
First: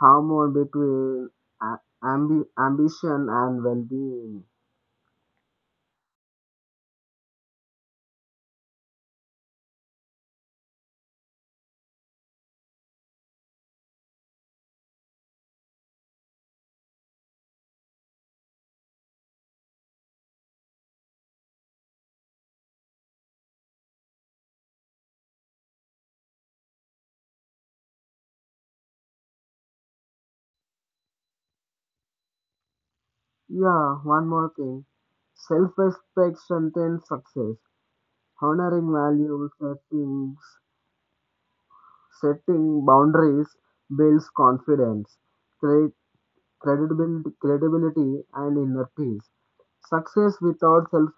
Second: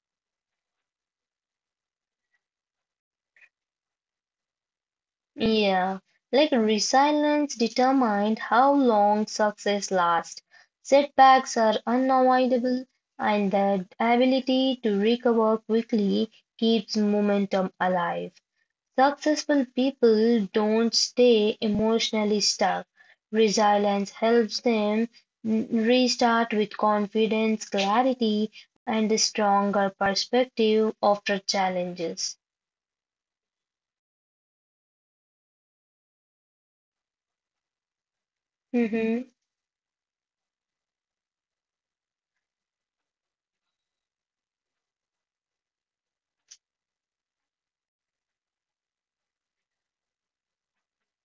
Speaker 2: harmony between ambition and well-being.
Speaker 1: Yeah, like resilience determined how long success lasts. Setbacks are unavoidable, and the ability to recover quickly keeps momentum alive. Successful people don't stay emotionally stuck. Resilience helps them restart with confidence, clarity, and a stronger perspective after challenges.
Speaker 2: Yeah, one more thing. Self-respect strengthens success. Honoring
Speaker 1: Mm-hmm.
Speaker 2: values, settings, setting boundaries builds confidence. Create credibility and inner peace. Success without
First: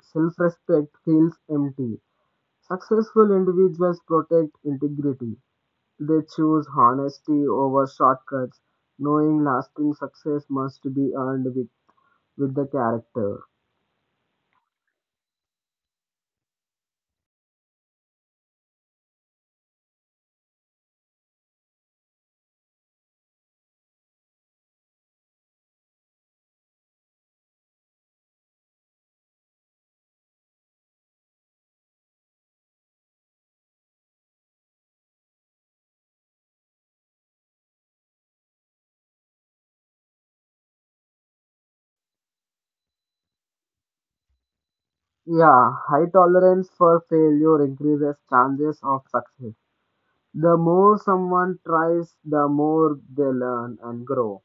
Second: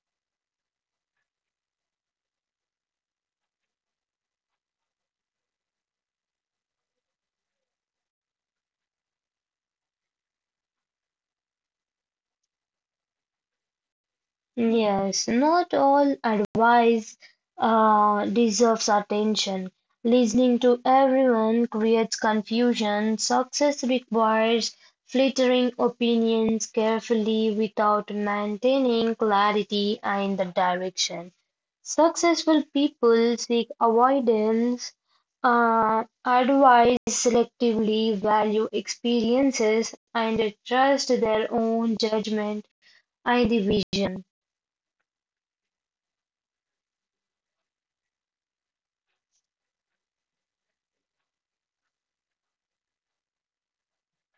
Speaker 2: self-respect feels empty. Successful individuals protect integrity. They choose honesty over shortcuts, knowing lasting success must be earned with the character.
Speaker 1: Yes, not all advice deserves attention. Listening to everyone creates confusion. Success requires filtering opinions carefully without maintaining clarity and the direction. Successful people seek avoidance, advise selectively, value experiences, and trust their own judgment and the vision.
Speaker 2: Yeah, high tolerance for failure increases chances of success. The more someone tries, the more they learn and grow.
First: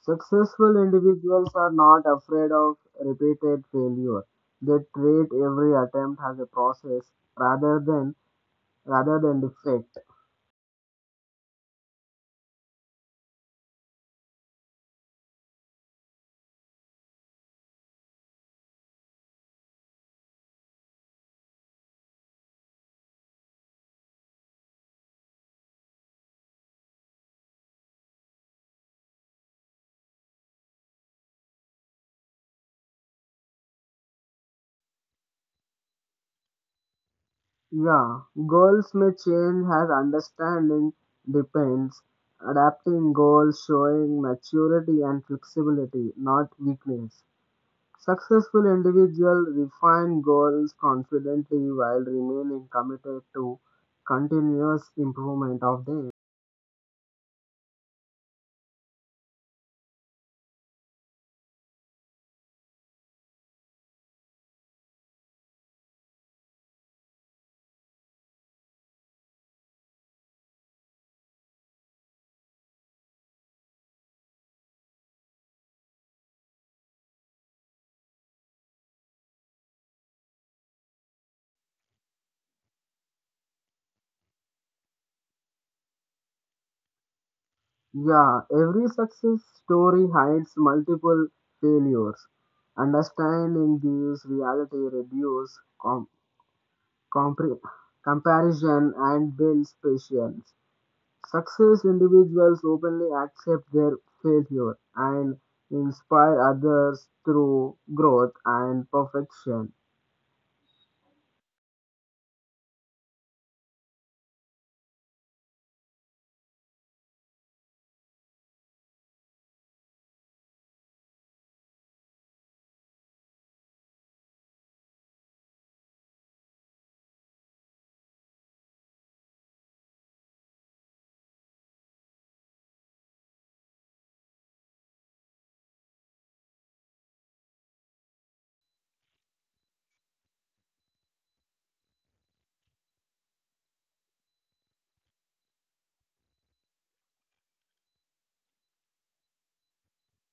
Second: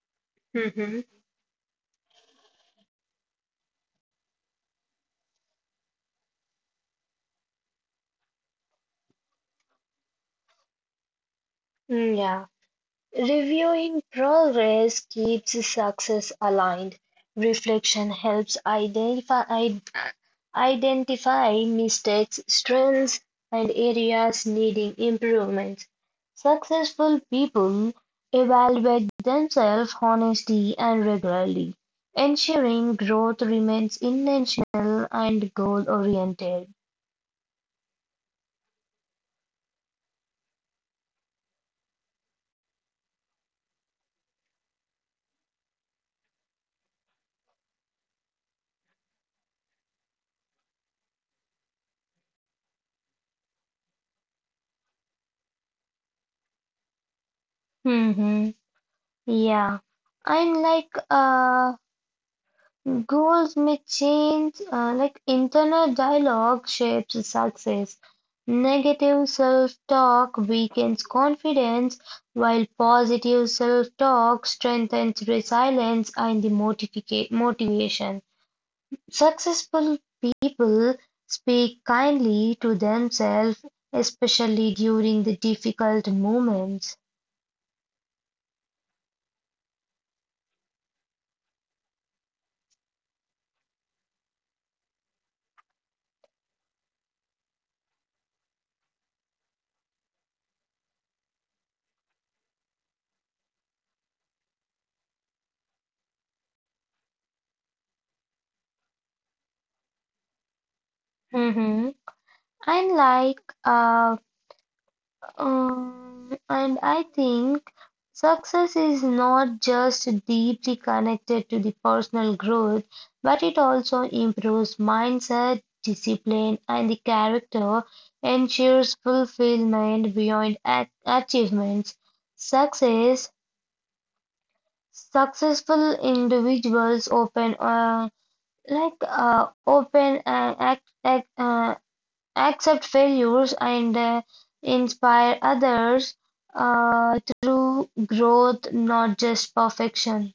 Speaker 2: Successful
Speaker 1: Mhm.
Speaker 2: individuals are not afraid of repeated failure. They treat every attempt as a process rather than rather than defect.
Speaker 1: Yeah, reviewing progress keeps success aligned. Reflection helps identify mistakes, strengths, and areas needing improvement. Successful people evaluate themselves honestly and regularly, ensuring growth remains intentional and goal oriented.
Speaker 2: Yeah, goals may change as understanding depends. Adapting goals showing maturity and flexibility, not weakness. Successful individuals refine goals confidently while remaining committed to continuous improvement of them.
Speaker 1: hmm Yeah, I'm like Goals may change, internal dialogue shapes success. Negative self-talk weakens confidence, while positive self-talk strengthens resilience and the motivation. Successful people speak kindly to themselves, especially during the difficult moments.
Speaker 2: Yeah, every success story hides multiple failures. Understanding these reality reduces compre- comparison and builds patience. Success individuals openly accept their failure and inspire others through growth and perfection.
Speaker 1: Mhm. And like uh, and I think success is not just deeply connected to the personal growth, but it also improves mindset, discipline, and the character, ensures fulfillment beyond achievements. Success, Successful individuals open, open and Accept failures and inspire others through growth, not just perfection.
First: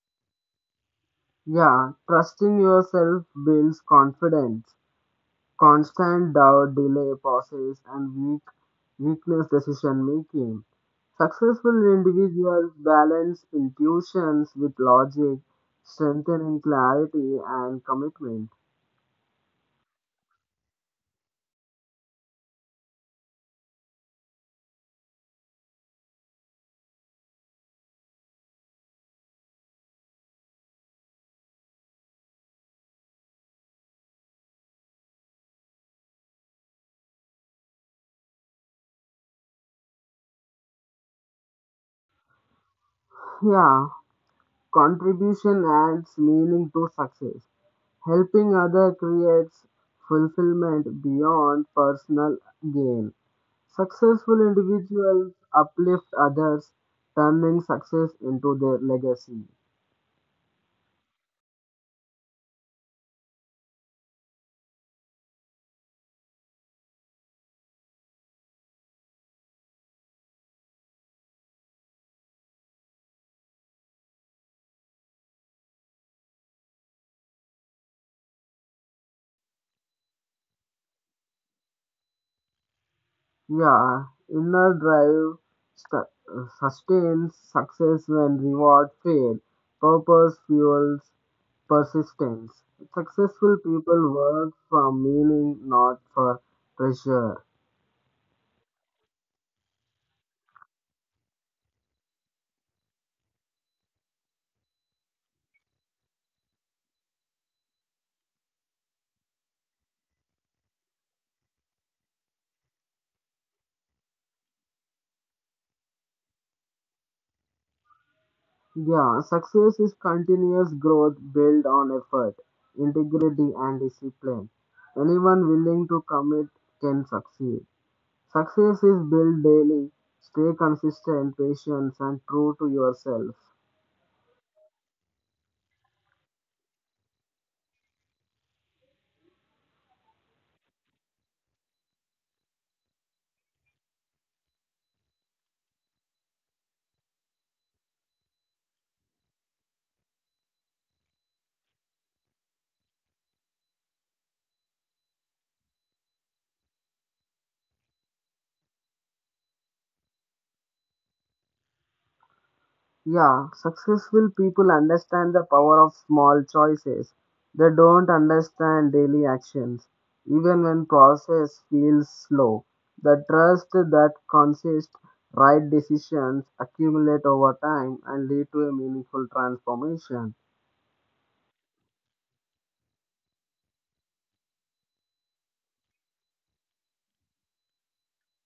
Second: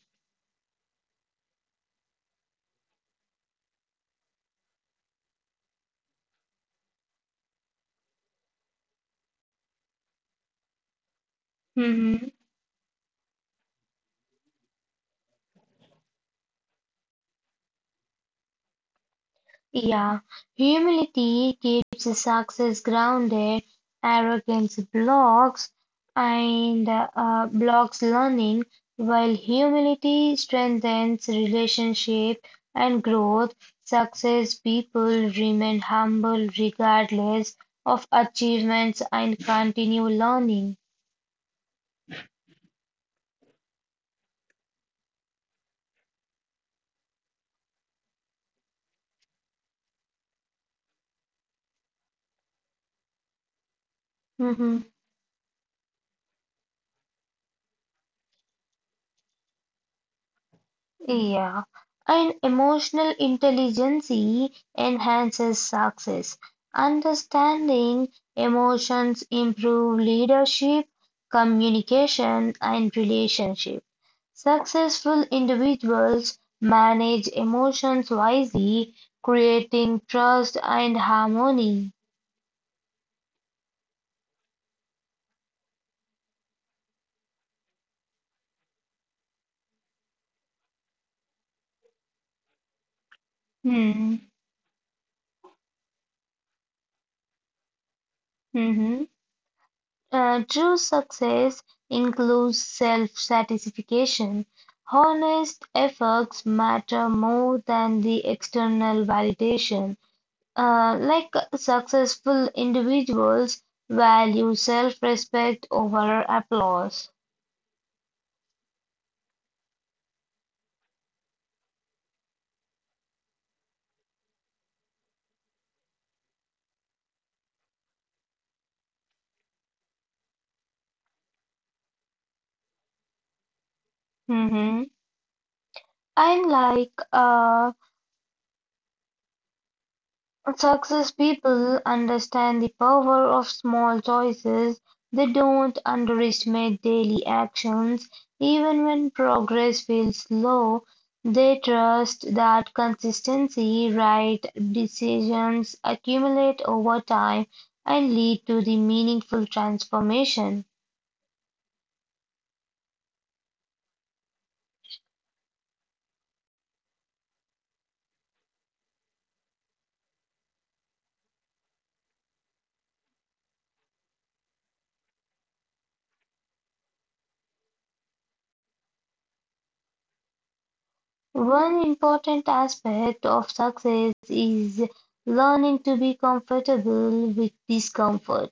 Speaker 2: Yeah, trusting yourself builds confidence. Constant doubt, delay, pauses, and weakness decision making. Successful
Speaker 1: Mm-hmm.
Speaker 2: individuals balance intuitions with logic, strengthening clarity and commitment.
Speaker 1: Yeah, humility keeps success grounded, arrogance blocks and blocks learning, while humility strengthens relationship and growth. Success people remain humble regardless of achievements and continue learning.
Speaker 2: Yeah, contribution adds meaning to success. Helping others creates fulfillment beyond personal gain. Successful
Speaker 1: Mm-hmm.
Speaker 2: individuals uplift others, turning success into their legacy.
Speaker 1: Yeah. And emotional intelligence e enhances success. Understanding emotions improve leadership, communication, and relationship. Successful individuals manage emotions wisely, creating trust and harmony.
Speaker 2: Yeah, inner drive sustains success when reward fail. Purpose fuels persistence. Successful
Speaker 1: Hmm.
Speaker 2: people work from meaning, not for pressure.
Speaker 1: Mhm. True success includes self-satisfaction. Honest efforts matter more than the external validation. Successful individuals value self-respect over applause.
Speaker 2: Yeah, success is continuous growth built on effort, integrity, and discipline. Anyone willing to commit can succeed. Success is built daily. Stay consistent, patient, and true to yourself.
Speaker 1: Mhm. And like Success people understand the power of small choices, they don't underestimate daily actions, even when progress feels slow, they trust that consistency, right decisions accumulate over time and lead to the meaningful transformation.
Speaker 2: Yeah, successful people understand the power of small choices. They don't understand daily actions. Even when process feels slow, the trust that consists right decisions accumulate over time and lead to a meaningful transformation.
Speaker 1: One important aspect of success is learning to be comfortable with discomfort.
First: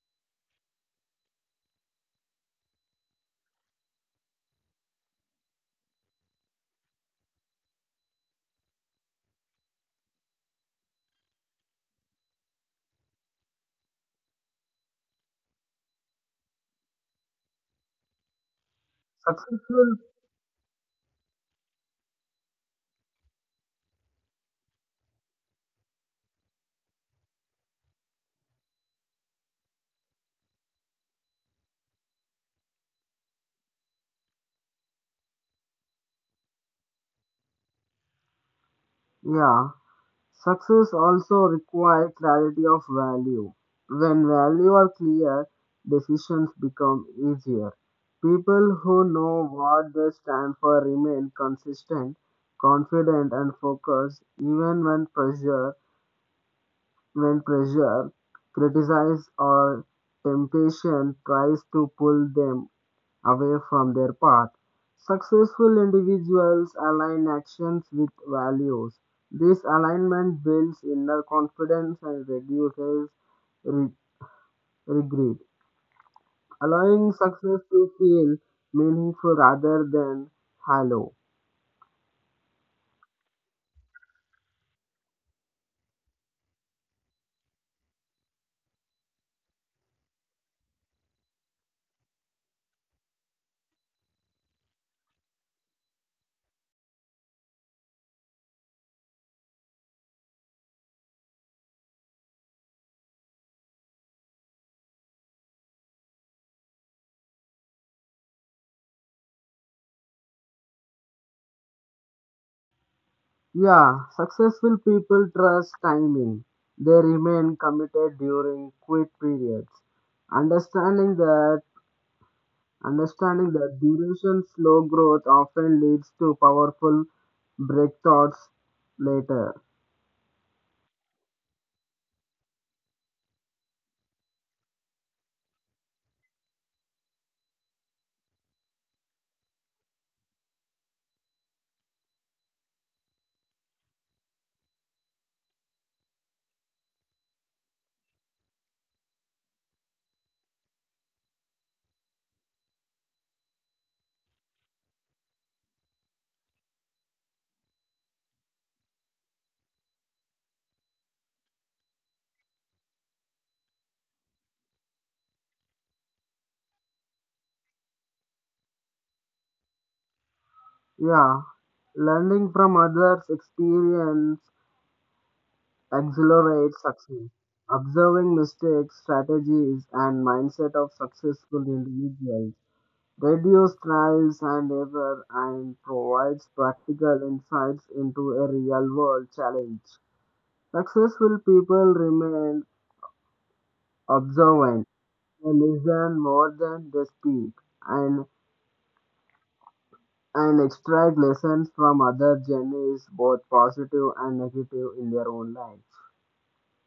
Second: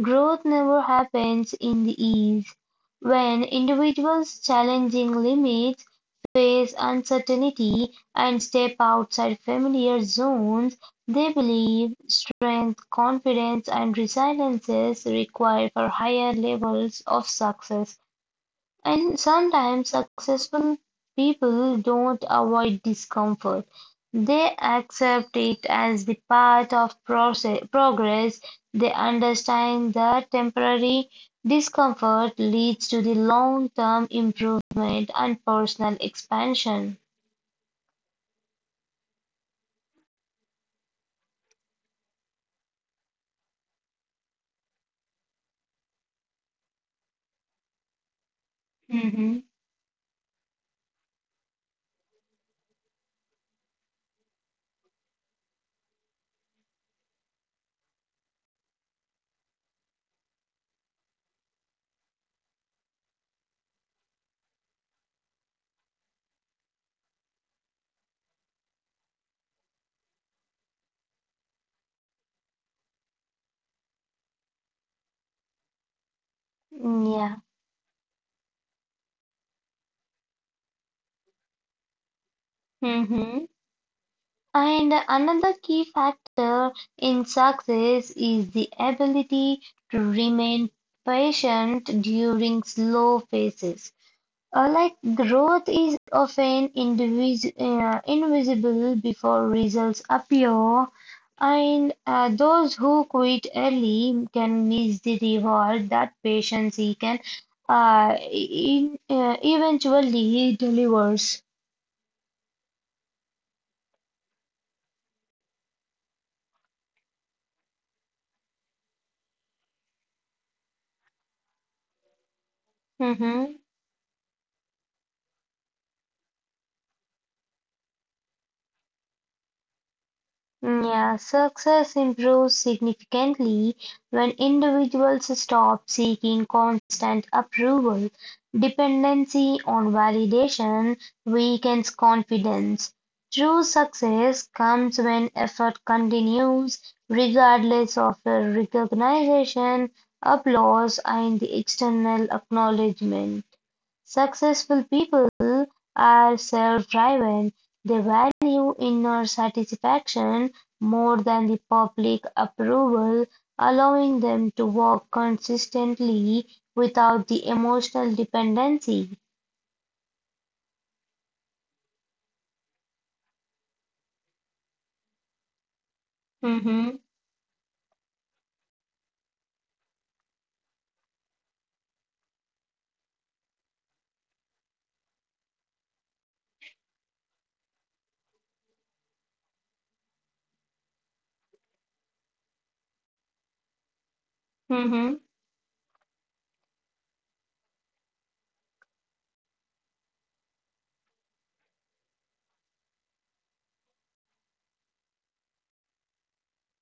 Speaker 1: Growth never happens in the ease. When individuals challenging limits, face uncertainty, and step outside familiar zones, they believe strength, confidence, and resilience required for higher levels of success. And sometimes
Speaker 2: Successful,
Speaker 1: successful people don't avoid discomfort. They accept it as the part of progress. They understand that temporary discomfort leads to the long-term improvement and personal expansion.
Speaker 2: yeah. Success also requires clarity of value. When values are clear, decisions become easier. People who
Speaker 1: Mm-hmm.
Speaker 2: know what they stand for remain consistent, confident, and focused even when pressure, criticism, or temptation tries to pull them away from their path. Successful individuals align actions with values. This alignment builds inner confidence and reduces re- regret, allowing
Speaker 1: Yeah.
Speaker 2: success to feel meaningful rather than hollow.
Speaker 1: Mm-hmm. And another key factor in success is the ability to remain patient during slow phases. Growth is often invisible before results appear, and those who quit early can miss the reward that patience can eventually delivers.
Speaker 2: Yeah, successful people trust timing. They remain committed during quit periods, understanding that Understanding
Speaker 1: Mhm.
Speaker 2: that duration slow growth often leads to powerful breakthroughs later.
Speaker 1: Yeah, success improves significantly when individuals stop seeking constant approval. Dependency on validation weakens confidence. True success comes when effort continues, regardless of the recognition, applause, and the external acknowledgement. Successful people are self-driven; they value inner satisfaction more than the public approval, allowing them to work consistently without the emotional dependency.
Speaker 2: Yeah, learning from others' experience accelerates
Speaker 1: Mm-hmm.
Speaker 2: success. Observing mistakes, strategies, and mindset of successful individuals reduce trials and error and provides practical insights into a real world challenge. Successful people remain observant. I listen more than they speak, and extract lessons from other journeys, both positive and negative, in their own life.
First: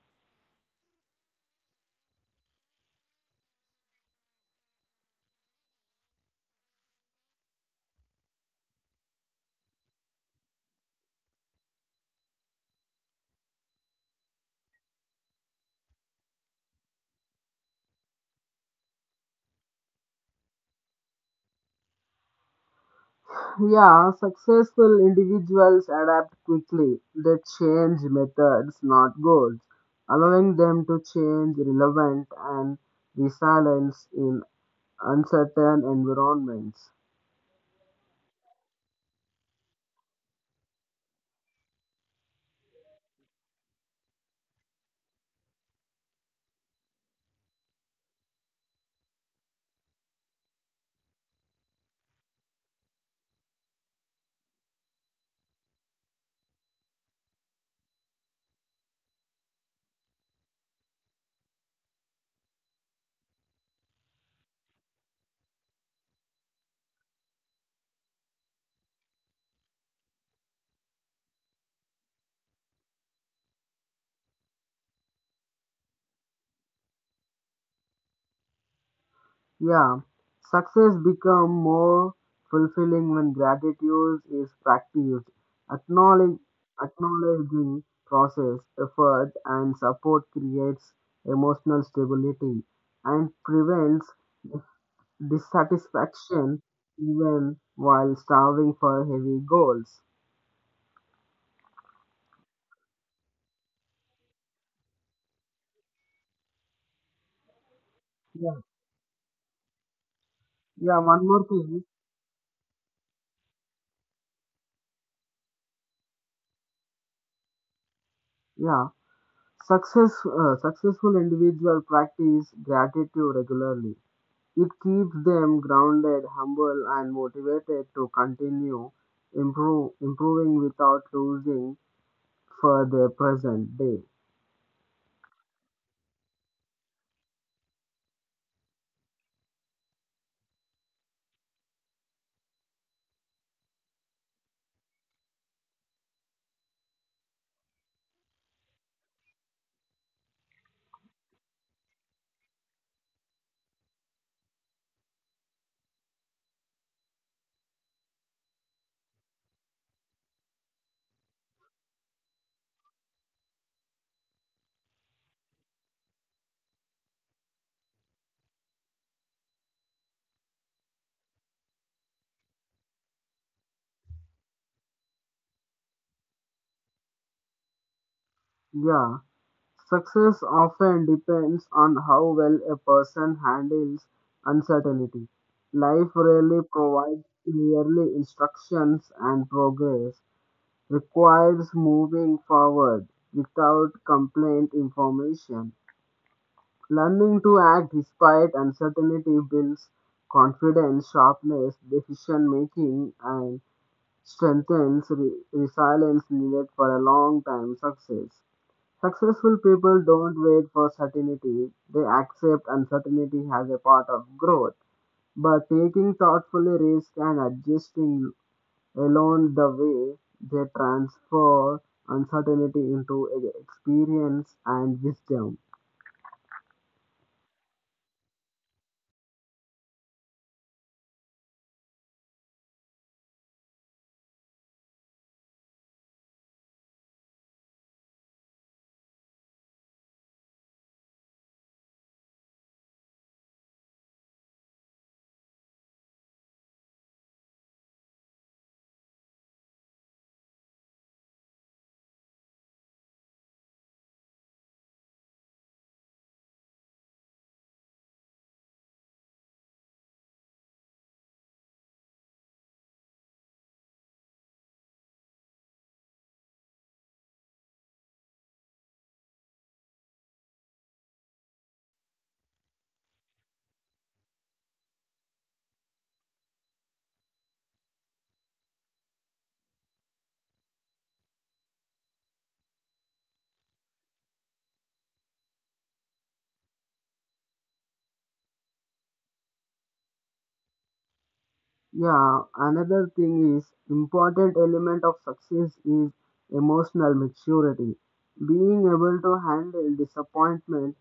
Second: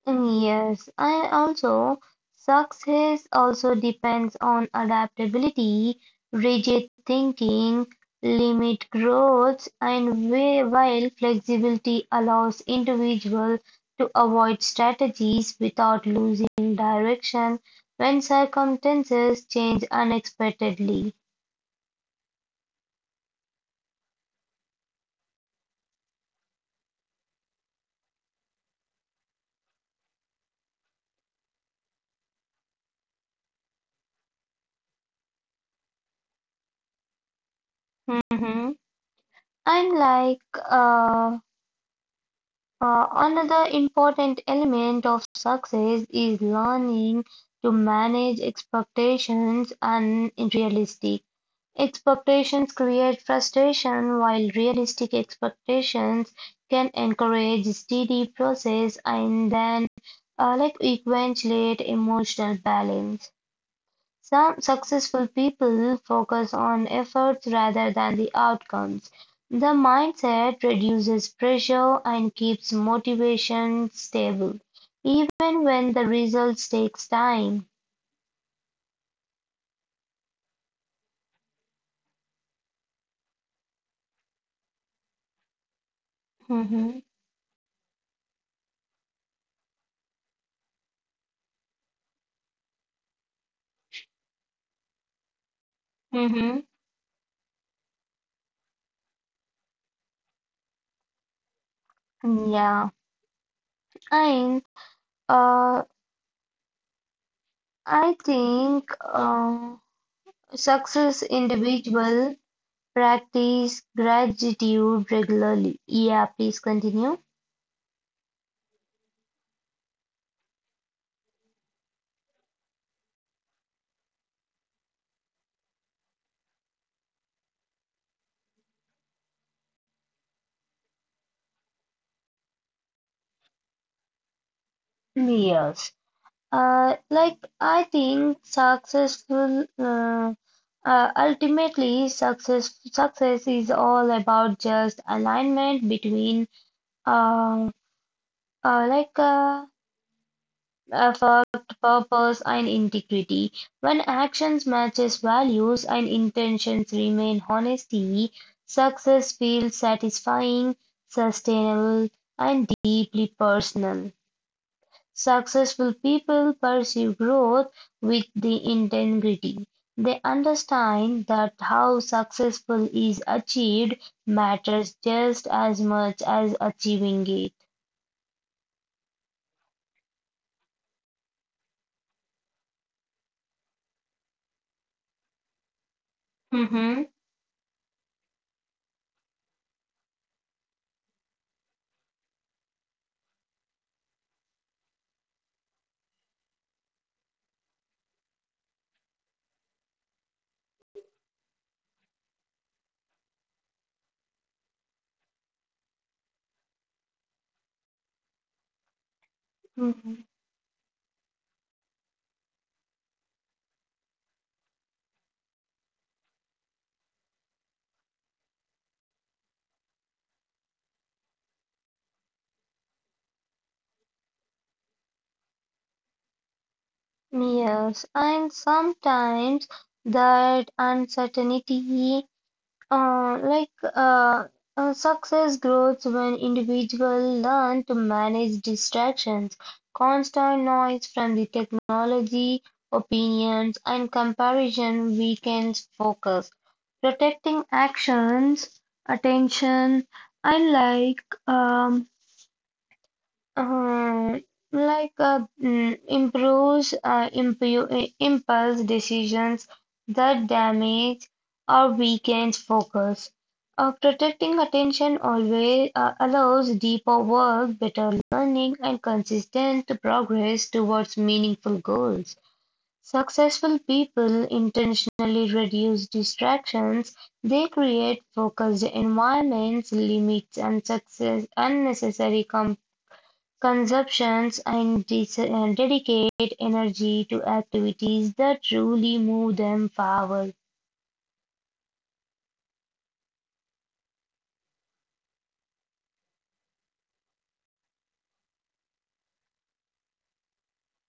Speaker 1: Yes, and also success also depends on adaptability, rigid thinking, limit growth, and way, while flexibility allows individuals to avoid strategies without losing direction when circumstances change unexpectedly.
Speaker 2: Yeah, successful individuals adapt quickly. They change methods, not goals, allowing them to change relevant and resilience in uncertain environments.
Speaker 1: Mhm. And like, uh, Another important element of success is learning to manage expectations and realistic expectations create frustration, while realistic expectations can encourage steady process and then eventuate emotional balance. Some successful people focus on efforts rather than the outcomes; the mindset reduces pressure and keeps motivation stable, even when the results takes time.
Speaker 2: Yeah, success become more fulfilling when gratitude is practiced. Acknowledge,
Speaker 1: Mhm.
Speaker 2: Acknowledging process, effort, and support creates emotional stability and prevents dissatisfaction
Speaker 1: Mhm.
Speaker 2: even while starving for heavy goals.
Speaker 1: Yeah, and uh, I
Speaker 2: Yeah,
Speaker 1: think
Speaker 2: yeah.
Speaker 1: success
Speaker 2: One more thing.
Speaker 1: individual practice gratitude regularly. Yeah, please continue.
Speaker 2: Yeah, success. Successful individual practice gratitude regularly. It keeps them grounded, humble, and motivated to continue improving without losing for their present day.
Speaker 1: Yes. I think successful ultimately success is all about just alignment between uh, uh, like uh, effort, purpose and integrity. When actions matches values and intentions remain honesty, success feels satisfying, sustainable and deeply personal. Successful people pursue growth with the integrity; they understand that how successful is achieved matters just as much as achieving it.
Speaker 2: Yeah, success often depends on how well a person handles uncertainty. Life rarely
Speaker 1: Mm-hmm.
Speaker 2: provides clearly instructions, and progress requires moving forward without complaint information. Learning to act despite uncertainty builds confidence, sharpness, decision making, and strengthens resilience needed for a long time success. Successful people
Speaker 1: Mm-hmm.
Speaker 2: don't wait for certainty, they accept uncertainty as a part of growth. But taking thoughtfully risk and adjusting along the way, they transfer uncertainty into experience and wisdom.
Speaker 1: Yes, and sometimes that uncertainty like uh, success grows when individuals learn to manage distractions, constant noise from the technology, opinions, and comparison weakens focus. Protecting actions, attention, and um, like mm, improves impulse decisions that damage or weakens focus. Protecting attention always allows deeper work, better learning, and consistent progress towards meaningful goals. Successful people intentionally reduce distractions. They create focused environments, limits, and success unnecessary comp consumptions and dedicate energy to activities that truly move them forward.
Speaker 2: Yeah, another thing is important element of success is emotional maturity. Being able to handle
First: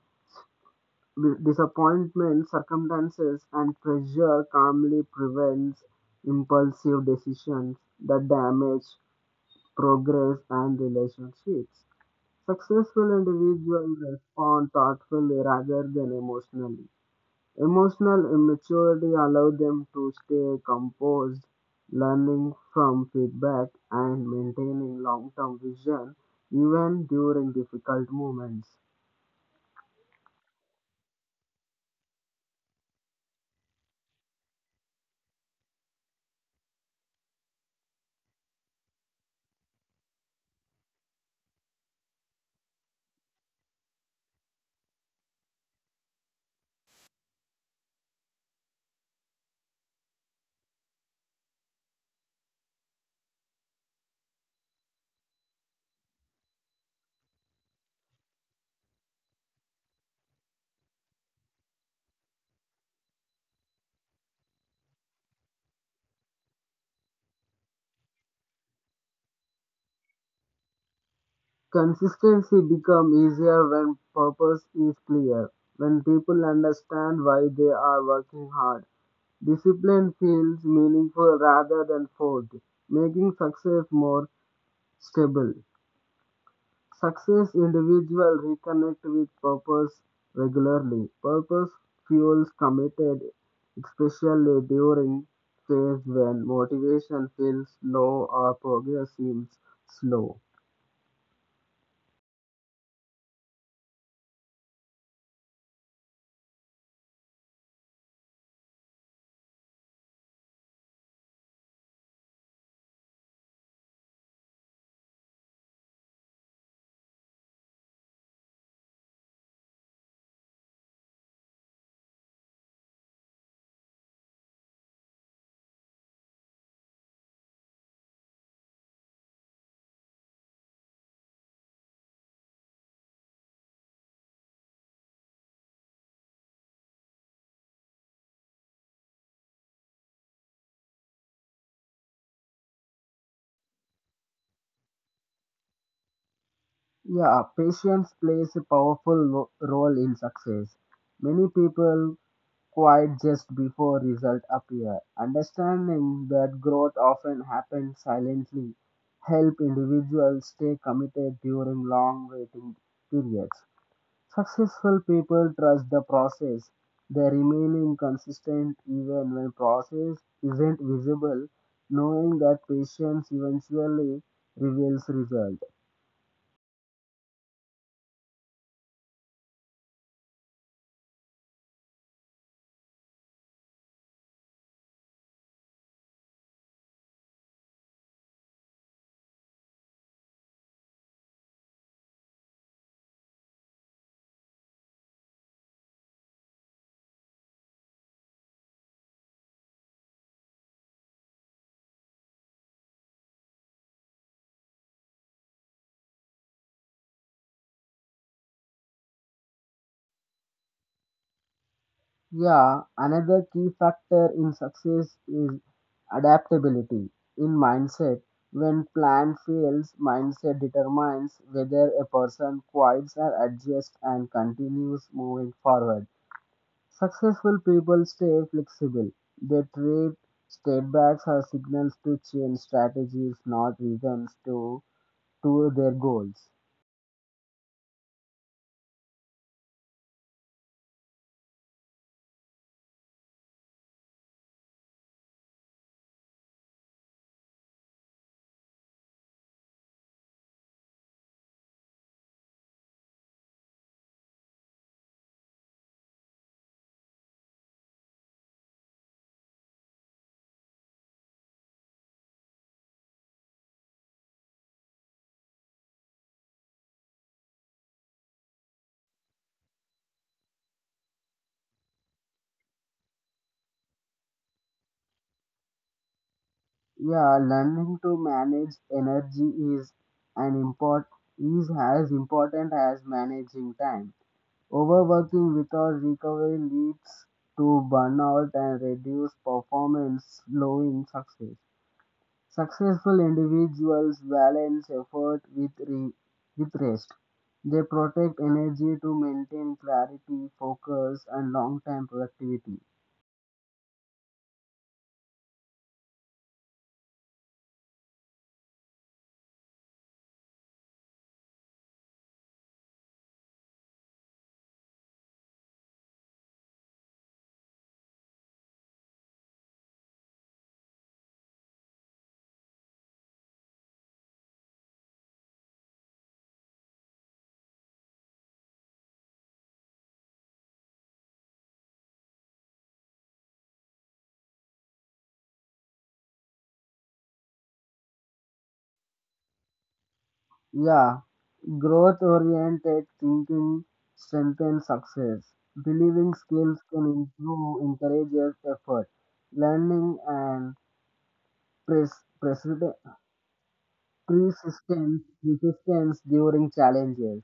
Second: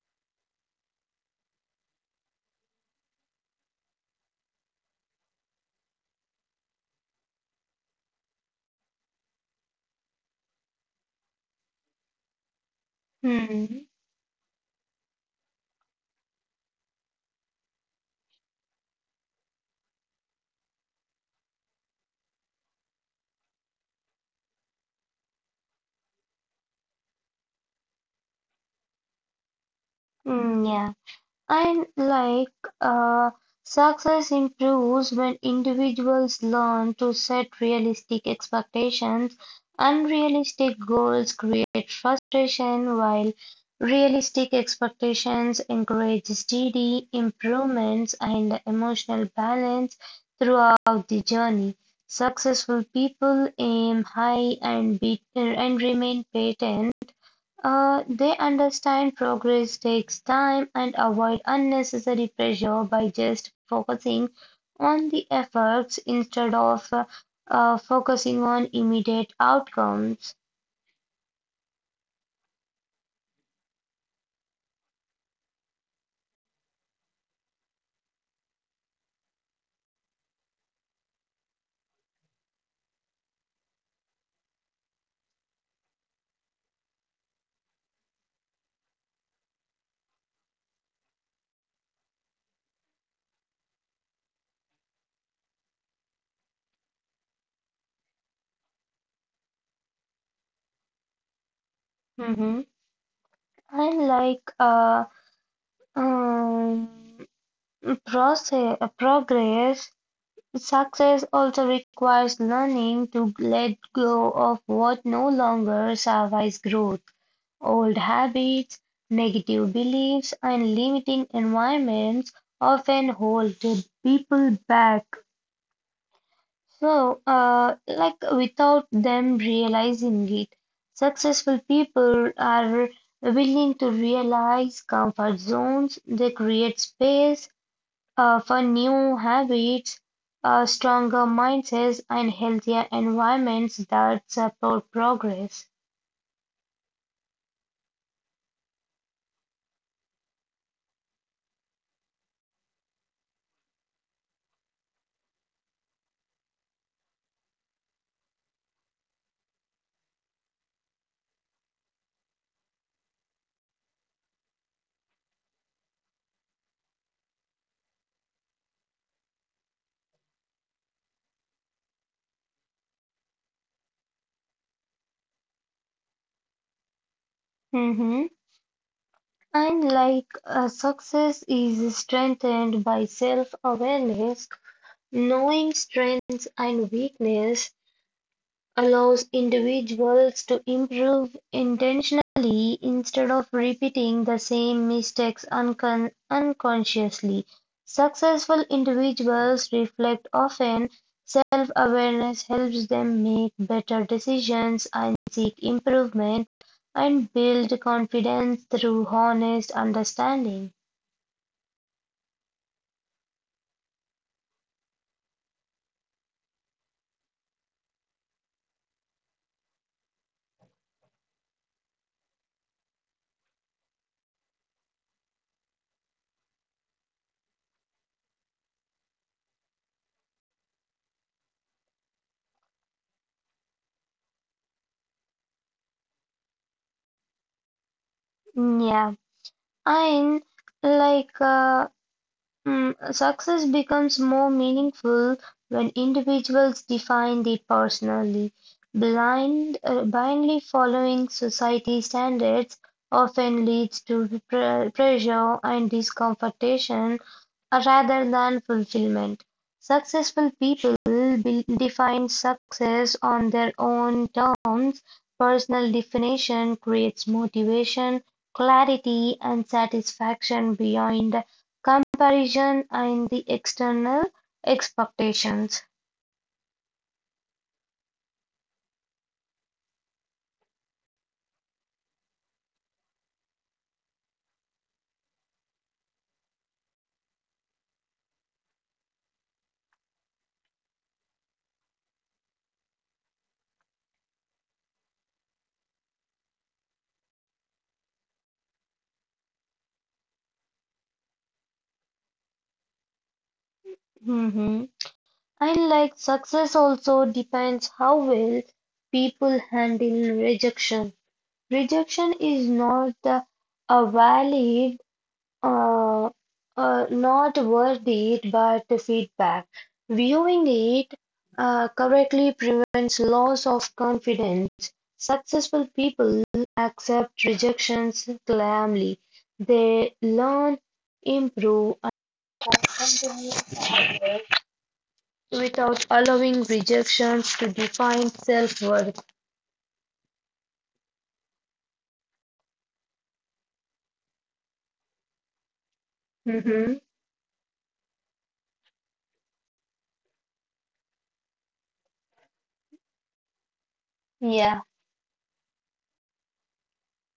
Speaker 2: disappointment circumstances and pressure calmly prevents impulsive decisions that damage progress and relationships. Successful
Speaker 1: Hmm.
Speaker 2: individuals respond thoughtfully rather than emotionally. Emotional immaturity allowed them to stay composed, learning from feedback and maintaining long term vision even during difficult moments.
Speaker 1: Hmm, yeah. Unlike uh, success improves when individuals learn to set realistic expectations. Unrealistic goals create frustration, while realistic expectations encourage steady improvements and emotional balance throughout the journey. Successful people aim high and remain patient they understand progress takes time and avoid unnecessary pressure by just focusing on the efforts instead of focusing on immediate outcomes.
Speaker 2: Consistency becomes easier when purpose is clear, when people understand why they are working hard. Discipline feels meaningful rather than forced, making success more stable. Success individuals reconnect with purpose regularly. Purpose fuels committed, especially during phase when motivation feels low or progress seems slow.
Speaker 1: Mm-hmm. And like uh, um, progress, success also requires learning to let go of what no longer survives growth. Old habits, negative beliefs, and limiting environments often hold the people back. So without them realizing it, successful people are willing to realize comfort zones. They create space for new habits, stronger mindsets, and healthier environments that support progress.
Speaker 2: Yeah, patience plays a powerful role in success. Many people quite just before results appear. Understanding that growth often happens silently help individuals stay committed during long waiting periods. Successful people trust the process. They remain consistent even when process isn't visible, knowing that patience eventually reveals result.
Speaker 1: Mhm. And like Success is strengthened by self-awareness, knowing strengths and weakness, allows individuals to improve intentionally instead of repeating the same mistakes unconsciously. Successful individuals reflect often. Self awareness helps them make better decisions and seek improvement and build confidence through honest understanding.
Speaker 2: Yeah, another key factor in success is adaptability. In mindset, when plan fails, mindset determines whether a person quits or adjusts and continues moving forward. Successful people stay flexible. They treat setbacks as signals to change strategies, not reasons to their goals.
Speaker 1: Yeah, and like uh, Success becomes more meaningful when individuals define it personally. Blindly following society standards often leads to pressure and discomfortation rather than fulfillment. Successful people define success on their own terms. Personal definition creates motivation, clarity, and satisfaction beyond Comparison and the external expectations.
Speaker 2: Yeah, learning to manage energy is an import is as important as managing time. Overworking without recovery leads to burnout and reduced performance, slowing success. Successful individuals balance effort with rest. They protect energy to maintain clarity, focus, and long-term productivity.
Speaker 1: Mhm. And like success also depends how well people handle rejection. Rejection is not a valid uh, not worthy it, but feedback. Viewing it correctly prevents loss of confidence. Successful people accept rejections calmly. They learn, improve, and continue to work without allowing rejections to define self worth.
Speaker 2: Yeah, growth oriented thinking strengthens success. Believing skills
Speaker 1: hmm
Speaker 2: can improve, encourages effort. Learning and pres- preside-
Speaker 1: Yeah.
Speaker 2: persistence resistance during challenges.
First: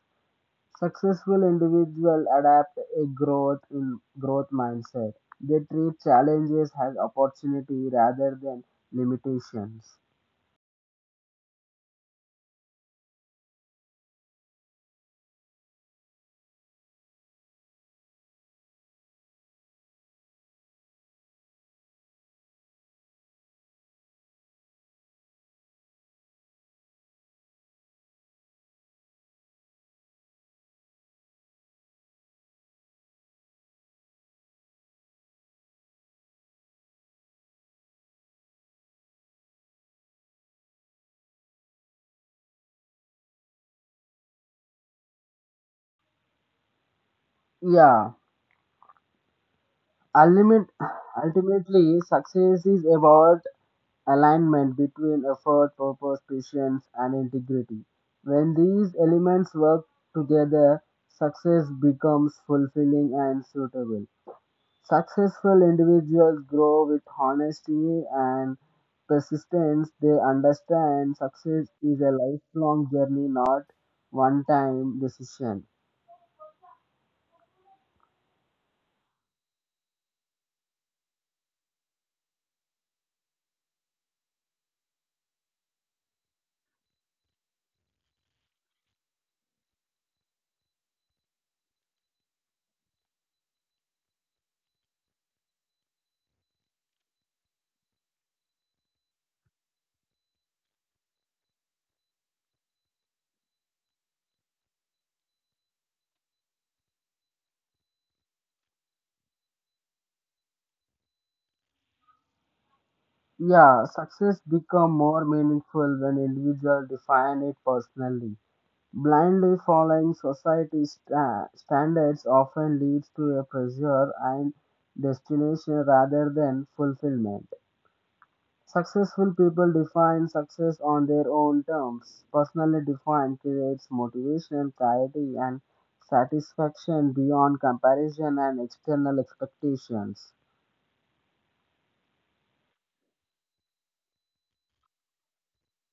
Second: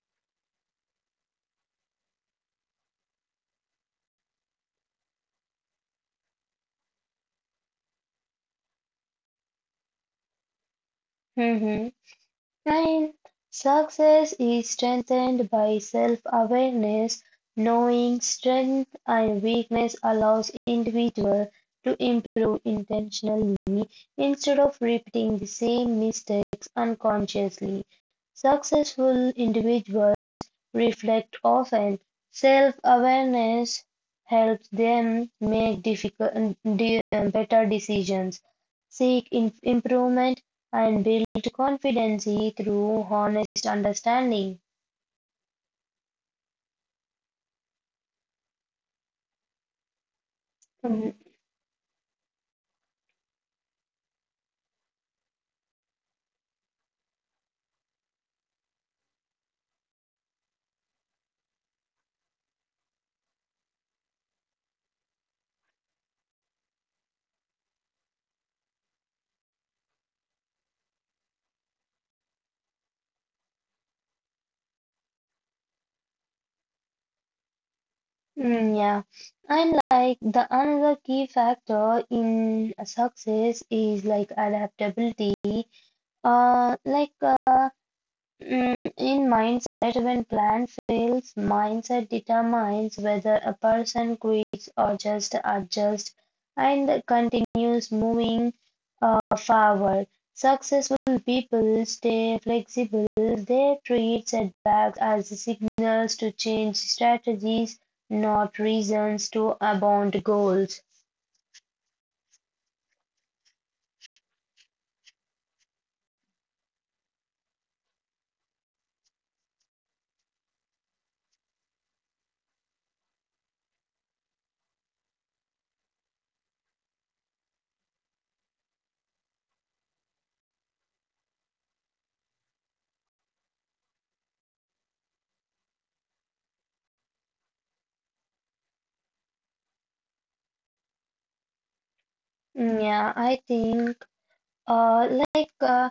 Speaker 2: Successful individuals adapt a growth mindset. They treat challenges as opportunity rather than limitations.
Speaker 1: hmm Ninth, success is strengthened by self-awareness. Knowing strength and weakness allows individual to improve intentionally instead of repeating the same mistakes unconsciously. Successful individuals reflect often. Self-awareness helps them make better decisions, seek improvement, and build confidence through honest understanding.
Speaker 2: Yeah, ultimate,
Speaker 1: Mm,
Speaker 2: *sighs* Ultimately, success is about alignment between effort, purpose, patience, and integrity. When these elements work together, success becomes fulfilling and suitable. Successful individuals grow with honesty and persistence. They understand success is a lifelong journey, not one time decision.
Speaker 1: yeah, and like the another key factor in success is like adaptability. Uh, like uh, In mindset, when plan fails, mindset determines whether a person quits or just adjusts and continues moving forward. Successful people stay flexible. They treat setbacks as signals to change strategies, not reasons to abandon goals.
Speaker 2: Yeah, success become more meaningful when individuals define it personally. Blindly following society's standards often leads to a pressure and destination rather than fulfillment. Successful people define success on their own terms. Personally defined creates motivation, clarity, and satisfaction beyond comparison and external expectations.
Speaker 1: Yeah, I think uh, like uh,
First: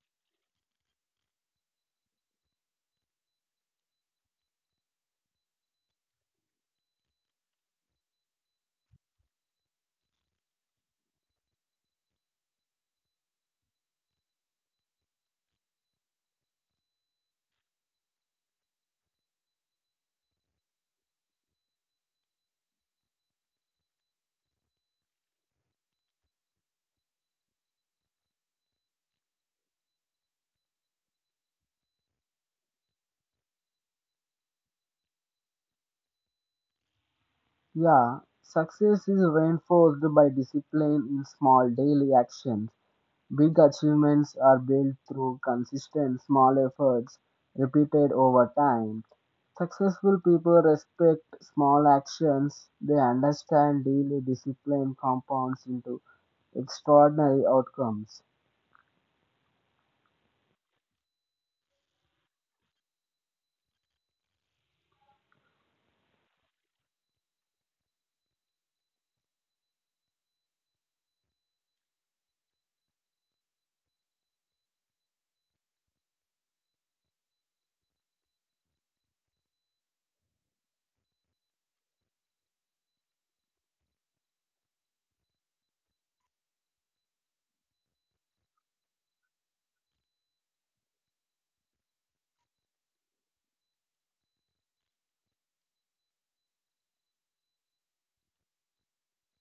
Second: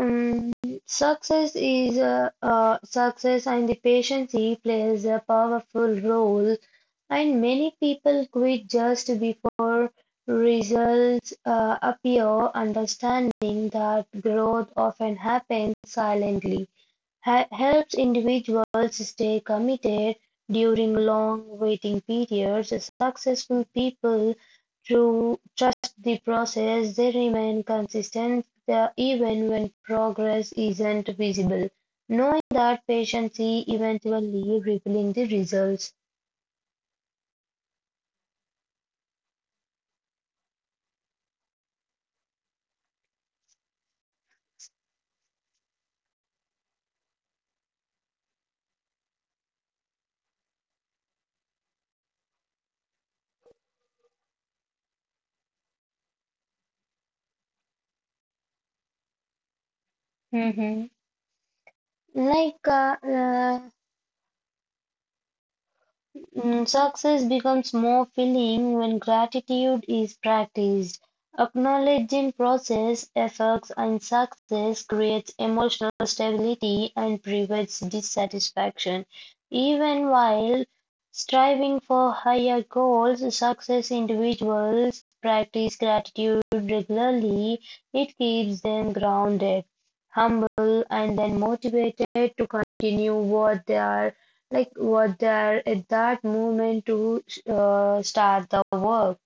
Speaker 1: Um, success is success and the patience plays a powerful role, and many people quit just before results appear, understanding that growth often happens silently Helps individuals stay committed during long waiting periods. Successful people through trust the process, they remain consistent even when progress isn't visible, knowing that patience is eventually revealing the results.
Speaker 2: Yeah, success is reinforced by discipline in small daily actions. Big achievements are built through consistent small efforts repeated over time. Successful people respect small actions, they understand daily discipline compounds into extraordinary outcomes.
Speaker 1: Mm-hmm. Like uh, uh, Success becomes more filling when gratitude is practiced. Acknowledging process, efforts, and success creates emotional stability and prevents dissatisfaction. Even while striving for higher goals, success individuals practice gratitude regularly. It keeps them grounded, humble, and then motivated to continue what they are like, were there at that moment to start the work?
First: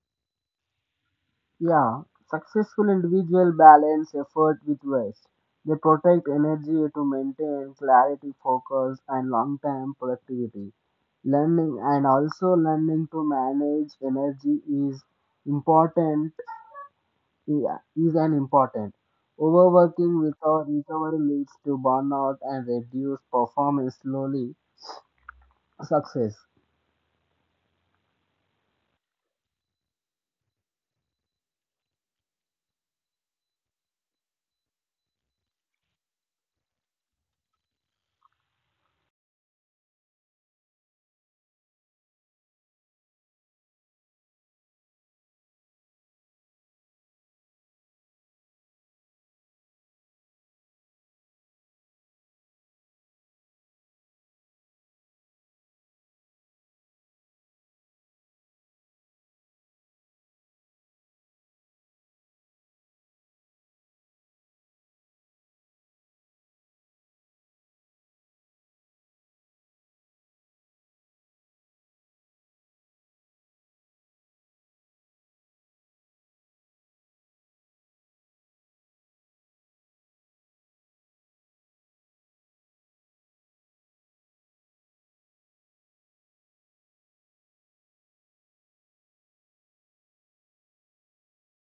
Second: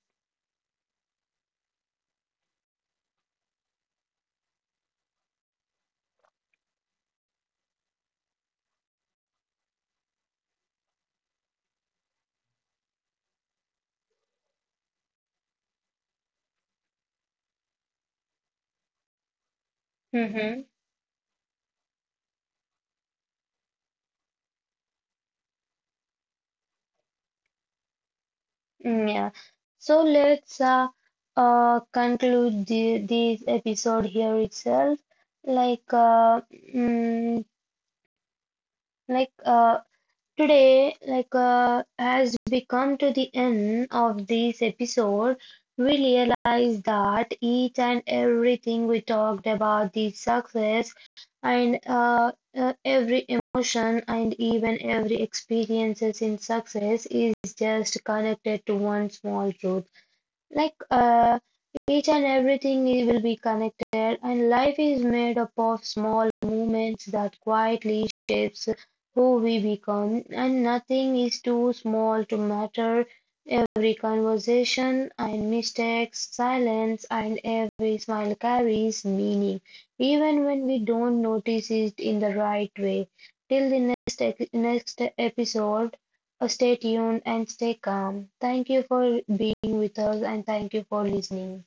Speaker 2: Yeah, successful individual balance effort with waste. They protect energy to maintain clarity, focus, and long term productivity. Learning and also learning to manage energy is important. Yeah, is an important. Overworking
Speaker 1: Mm-hmm.
Speaker 2: without recovery leads to burnout and reduced performance, slowly success.
Speaker 1: Yeah. So let's conclude this episode here itself. Like, uh, mm, like uh, Today, as we come to the end of this episode, we realize that each and everything we talked about the success and every emotion and even every experiences in success is just connected to one small truth like uh, each and everything will be connected, and life is made up of small moments that quietly shapes who we become, and nothing is too small to matter. Every conversation and mistakes, silence, and every smile carries meaning, even when we don't notice it in the right way. Till the next episode. Stay tuned and stay calm. Thank you for being with us and thank you for listening.